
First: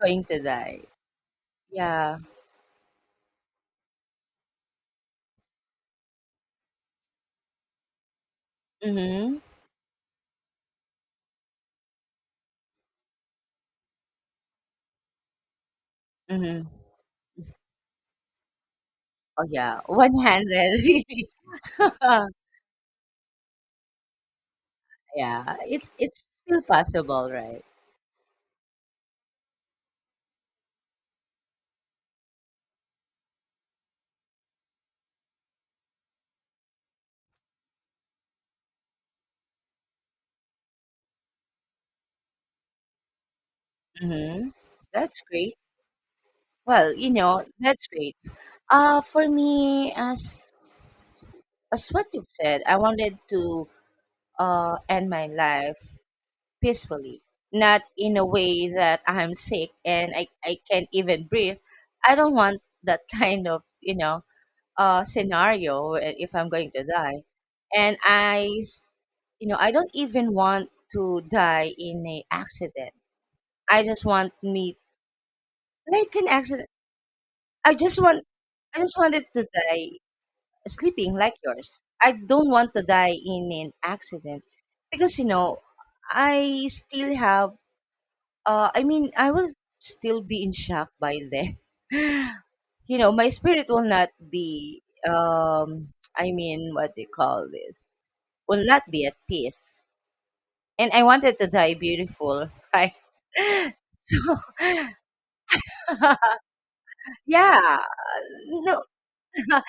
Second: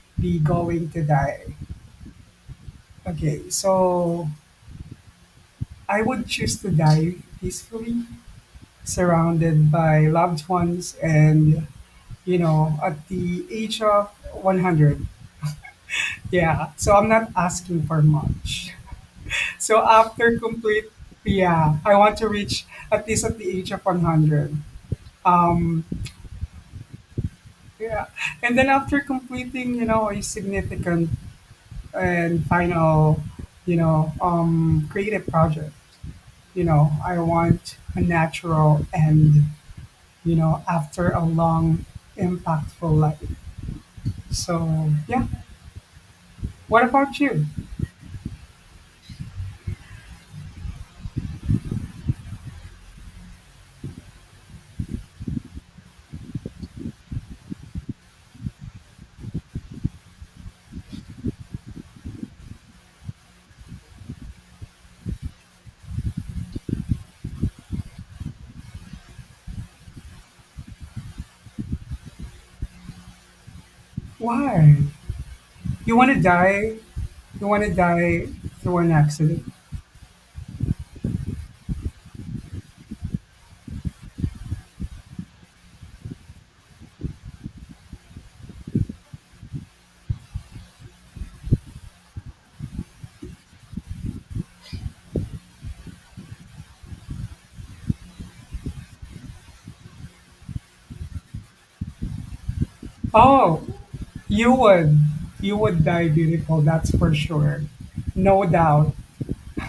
[SPEAKER 2] Going to
[SPEAKER 1] be
[SPEAKER 2] die.
[SPEAKER 1] going to die?
[SPEAKER 2] Yeah.
[SPEAKER 1] Okay. So, I would choose to die peacefully,
[SPEAKER 2] Mm-hmm.
[SPEAKER 1] surrounded by loved ones, and, you know, at the age of 100.
[SPEAKER 2] Mm-hmm.
[SPEAKER 1] Yeah. So, I'm not asking for much.
[SPEAKER 2] Oh yeah.
[SPEAKER 1] So
[SPEAKER 2] One
[SPEAKER 1] after
[SPEAKER 2] handed
[SPEAKER 1] complete,
[SPEAKER 2] really.
[SPEAKER 1] yeah, I want to reach at least at the age of 100.
[SPEAKER 2] Yeah.
[SPEAKER 1] Um,
[SPEAKER 2] It's still possible, right?
[SPEAKER 1] yeah, and then after completing, you know, a significant and final, creative project, you know, I want a natural end, you know, after a long, impactful life.
[SPEAKER 2] Mm-hmm.
[SPEAKER 1] So
[SPEAKER 2] That's
[SPEAKER 1] yeah,
[SPEAKER 2] great.
[SPEAKER 1] what
[SPEAKER 2] Well, you
[SPEAKER 1] about
[SPEAKER 2] know,
[SPEAKER 1] you?
[SPEAKER 2] that's great. For me, as what you've said, I wanted to end my life peacefully, not in a way that I'm sick and I can't even breathe. I don't want that kind of, you know, scenario if I'm going to die. And you know, I don't even want to die in a accident. I just want
[SPEAKER 1] Why
[SPEAKER 2] me,
[SPEAKER 1] you want
[SPEAKER 2] like
[SPEAKER 1] to
[SPEAKER 2] an accident.
[SPEAKER 1] die? You want to
[SPEAKER 2] I just want,
[SPEAKER 1] die through
[SPEAKER 2] I
[SPEAKER 1] an
[SPEAKER 2] just wanted
[SPEAKER 1] accident?
[SPEAKER 2] to die sleeping like yours. I don't want to die in an accident because, you know, I still have I mean, I will still be in shock by then. You know, my spirit will not be, um, I mean, what they call this, will not be at peace. And I wanted to die beautiful, right?
[SPEAKER 1] Oh, you would. You would die beautiful, that's for sure.
[SPEAKER 2] Yeah,
[SPEAKER 1] No
[SPEAKER 2] no,
[SPEAKER 1] doubt.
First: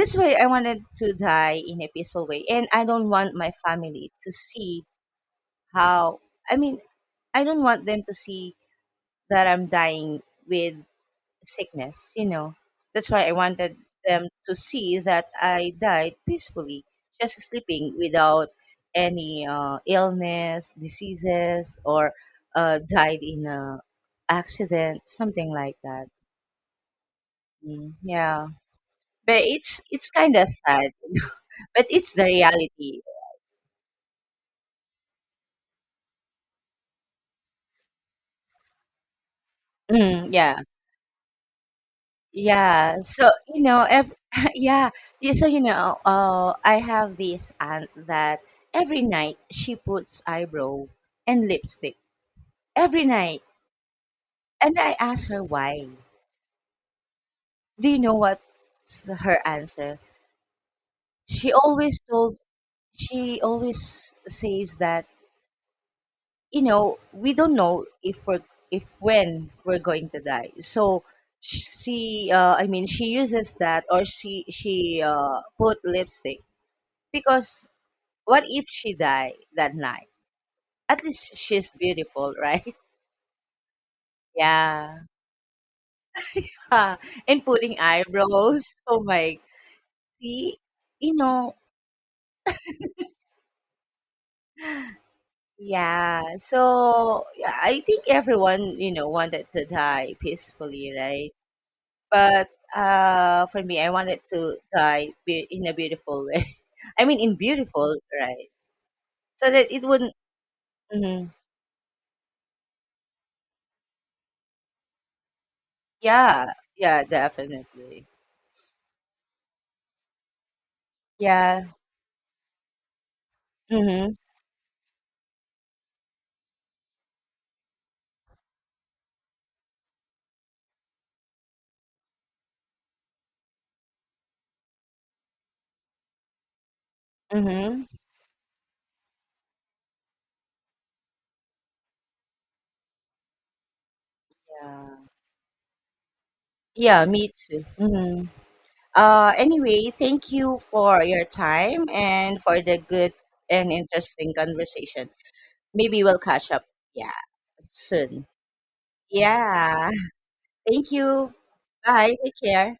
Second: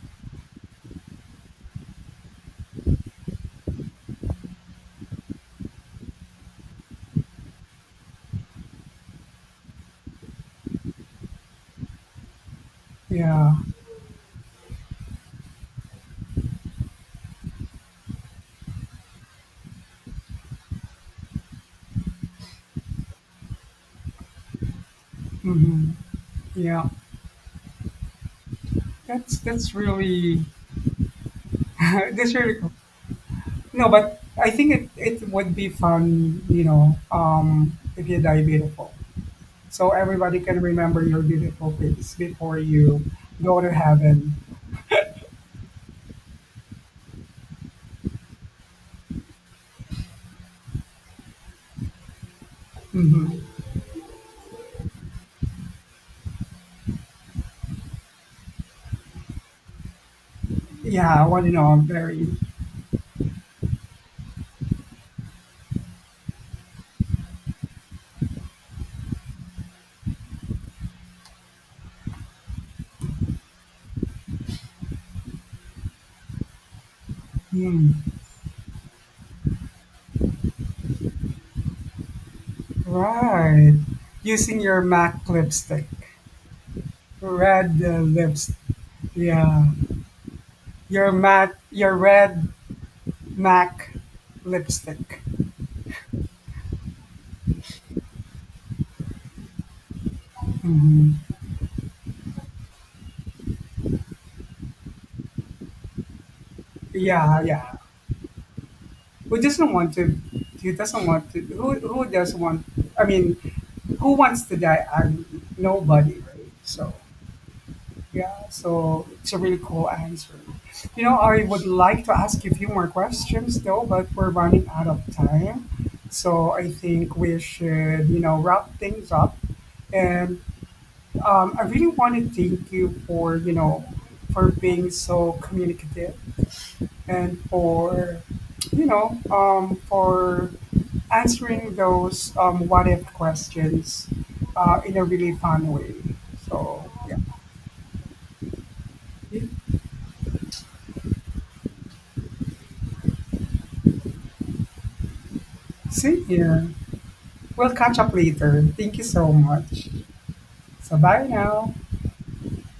[SPEAKER 2] this way I wanted to die in a peaceful way. And I don't want my family to see how, I mean, I don't want them to see that I'm dying with sickness, you know. That's why I
[SPEAKER 1] Yeah.
[SPEAKER 2] wanted them to see that I died peacefully, just sleeping without any illness, diseases, or died in a accident, something like
[SPEAKER 1] Hmm.
[SPEAKER 2] that.
[SPEAKER 1] Yeah.
[SPEAKER 2] Mm, yeah, but
[SPEAKER 1] That's
[SPEAKER 2] it's kind
[SPEAKER 1] really
[SPEAKER 2] of sad, but it's the
[SPEAKER 1] that's really cool.
[SPEAKER 2] reality.
[SPEAKER 1] No, but I think it would be fun, you know, if you die beautiful. So
[SPEAKER 2] Mm,
[SPEAKER 1] everybody
[SPEAKER 2] yeah.
[SPEAKER 1] can remember your beautiful face before
[SPEAKER 2] Yeah,
[SPEAKER 1] you
[SPEAKER 2] so
[SPEAKER 1] go
[SPEAKER 2] you
[SPEAKER 1] to
[SPEAKER 2] know, ev
[SPEAKER 1] heaven.
[SPEAKER 2] yeah, yeah, so you know, I have this aunt that every night she puts eyebrow and lipstick every
[SPEAKER 1] Hmm.
[SPEAKER 2] night, and I ask her why. Do you know what's her answer?
[SPEAKER 1] Yeah, well, you
[SPEAKER 2] She
[SPEAKER 1] know, I'm
[SPEAKER 2] always
[SPEAKER 1] very.
[SPEAKER 2] told, she always says that, you know, we don't know if when we're going to die. So I mean, she uses that, or she put lipstick because
[SPEAKER 1] Mm,
[SPEAKER 2] what if she die that night? At least she's beautiful, right?
[SPEAKER 1] right. Using your
[SPEAKER 2] Yeah.
[SPEAKER 1] MAC lipstick,
[SPEAKER 2] And pulling
[SPEAKER 1] red lipstick.
[SPEAKER 2] eyebrows. Oh my.
[SPEAKER 1] Yeah.
[SPEAKER 2] See,
[SPEAKER 1] Your
[SPEAKER 2] you know,
[SPEAKER 1] matte your red MAC lipstick.
[SPEAKER 2] yeah. So yeah, I think everyone, you know, wanted to die peacefully,
[SPEAKER 1] Mhm.
[SPEAKER 2] right? But for me, I wanted to die in a beautiful way. I mean, in
[SPEAKER 1] Yeah, yeah.
[SPEAKER 2] beautiful, right?
[SPEAKER 1] Who
[SPEAKER 2] So that
[SPEAKER 1] doesn't
[SPEAKER 2] it
[SPEAKER 1] want
[SPEAKER 2] wouldn't.
[SPEAKER 1] to
[SPEAKER 2] Mhm.
[SPEAKER 1] who doesn't want. I mean, who wants to die? I Nobody, right?
[SPEAKER 2] Yeah.
[SPEAKER 1] So
[SPEAKER 2] Yeah, definitely.
[SPEAKER 1] yeah, so it's a really cool answer. You know, I would
[SPEAKER 2] Yeah.
[SPEAKER 1] like to ask you a few more questions though, but
[SPEAKER 2] Mm-hmm.
[SPEAKER 1] we're running out of time. So I think we should, you know, wrap things up and I really want to thank you for for being so communicative and
[SPEAKER 2] Mm-hmm.
[SPEAKER 1] for for answering those what if questions in a
[SPEAKER 2] Yeah.
[SPEAKER 1] really fun way. So
[SPEAKER 2] Yeah, me too. Hmm.
[SPEAKER 1] yeah,
[SPEAKER 2] Anyway, thank you for your time and for the good and interesting conversation. Maybe we'll
[SPEAKER 1] see
[SPEAKER 2] catch up,
[SPEAKER 1] here.
[SPEAKER 2] yeah,
[SPEAKER 1] We'll catch up
[SPEAKER 2] soon.
[SPEAKER 1] later. Thank you so much.
[SPEAKER 2] Yeah. Thank
[SPEAKER 1] So bye
[SPEAKER 2] you.
[SPEAKER 1] now.
[SPEAKER 2] Bye. Take care.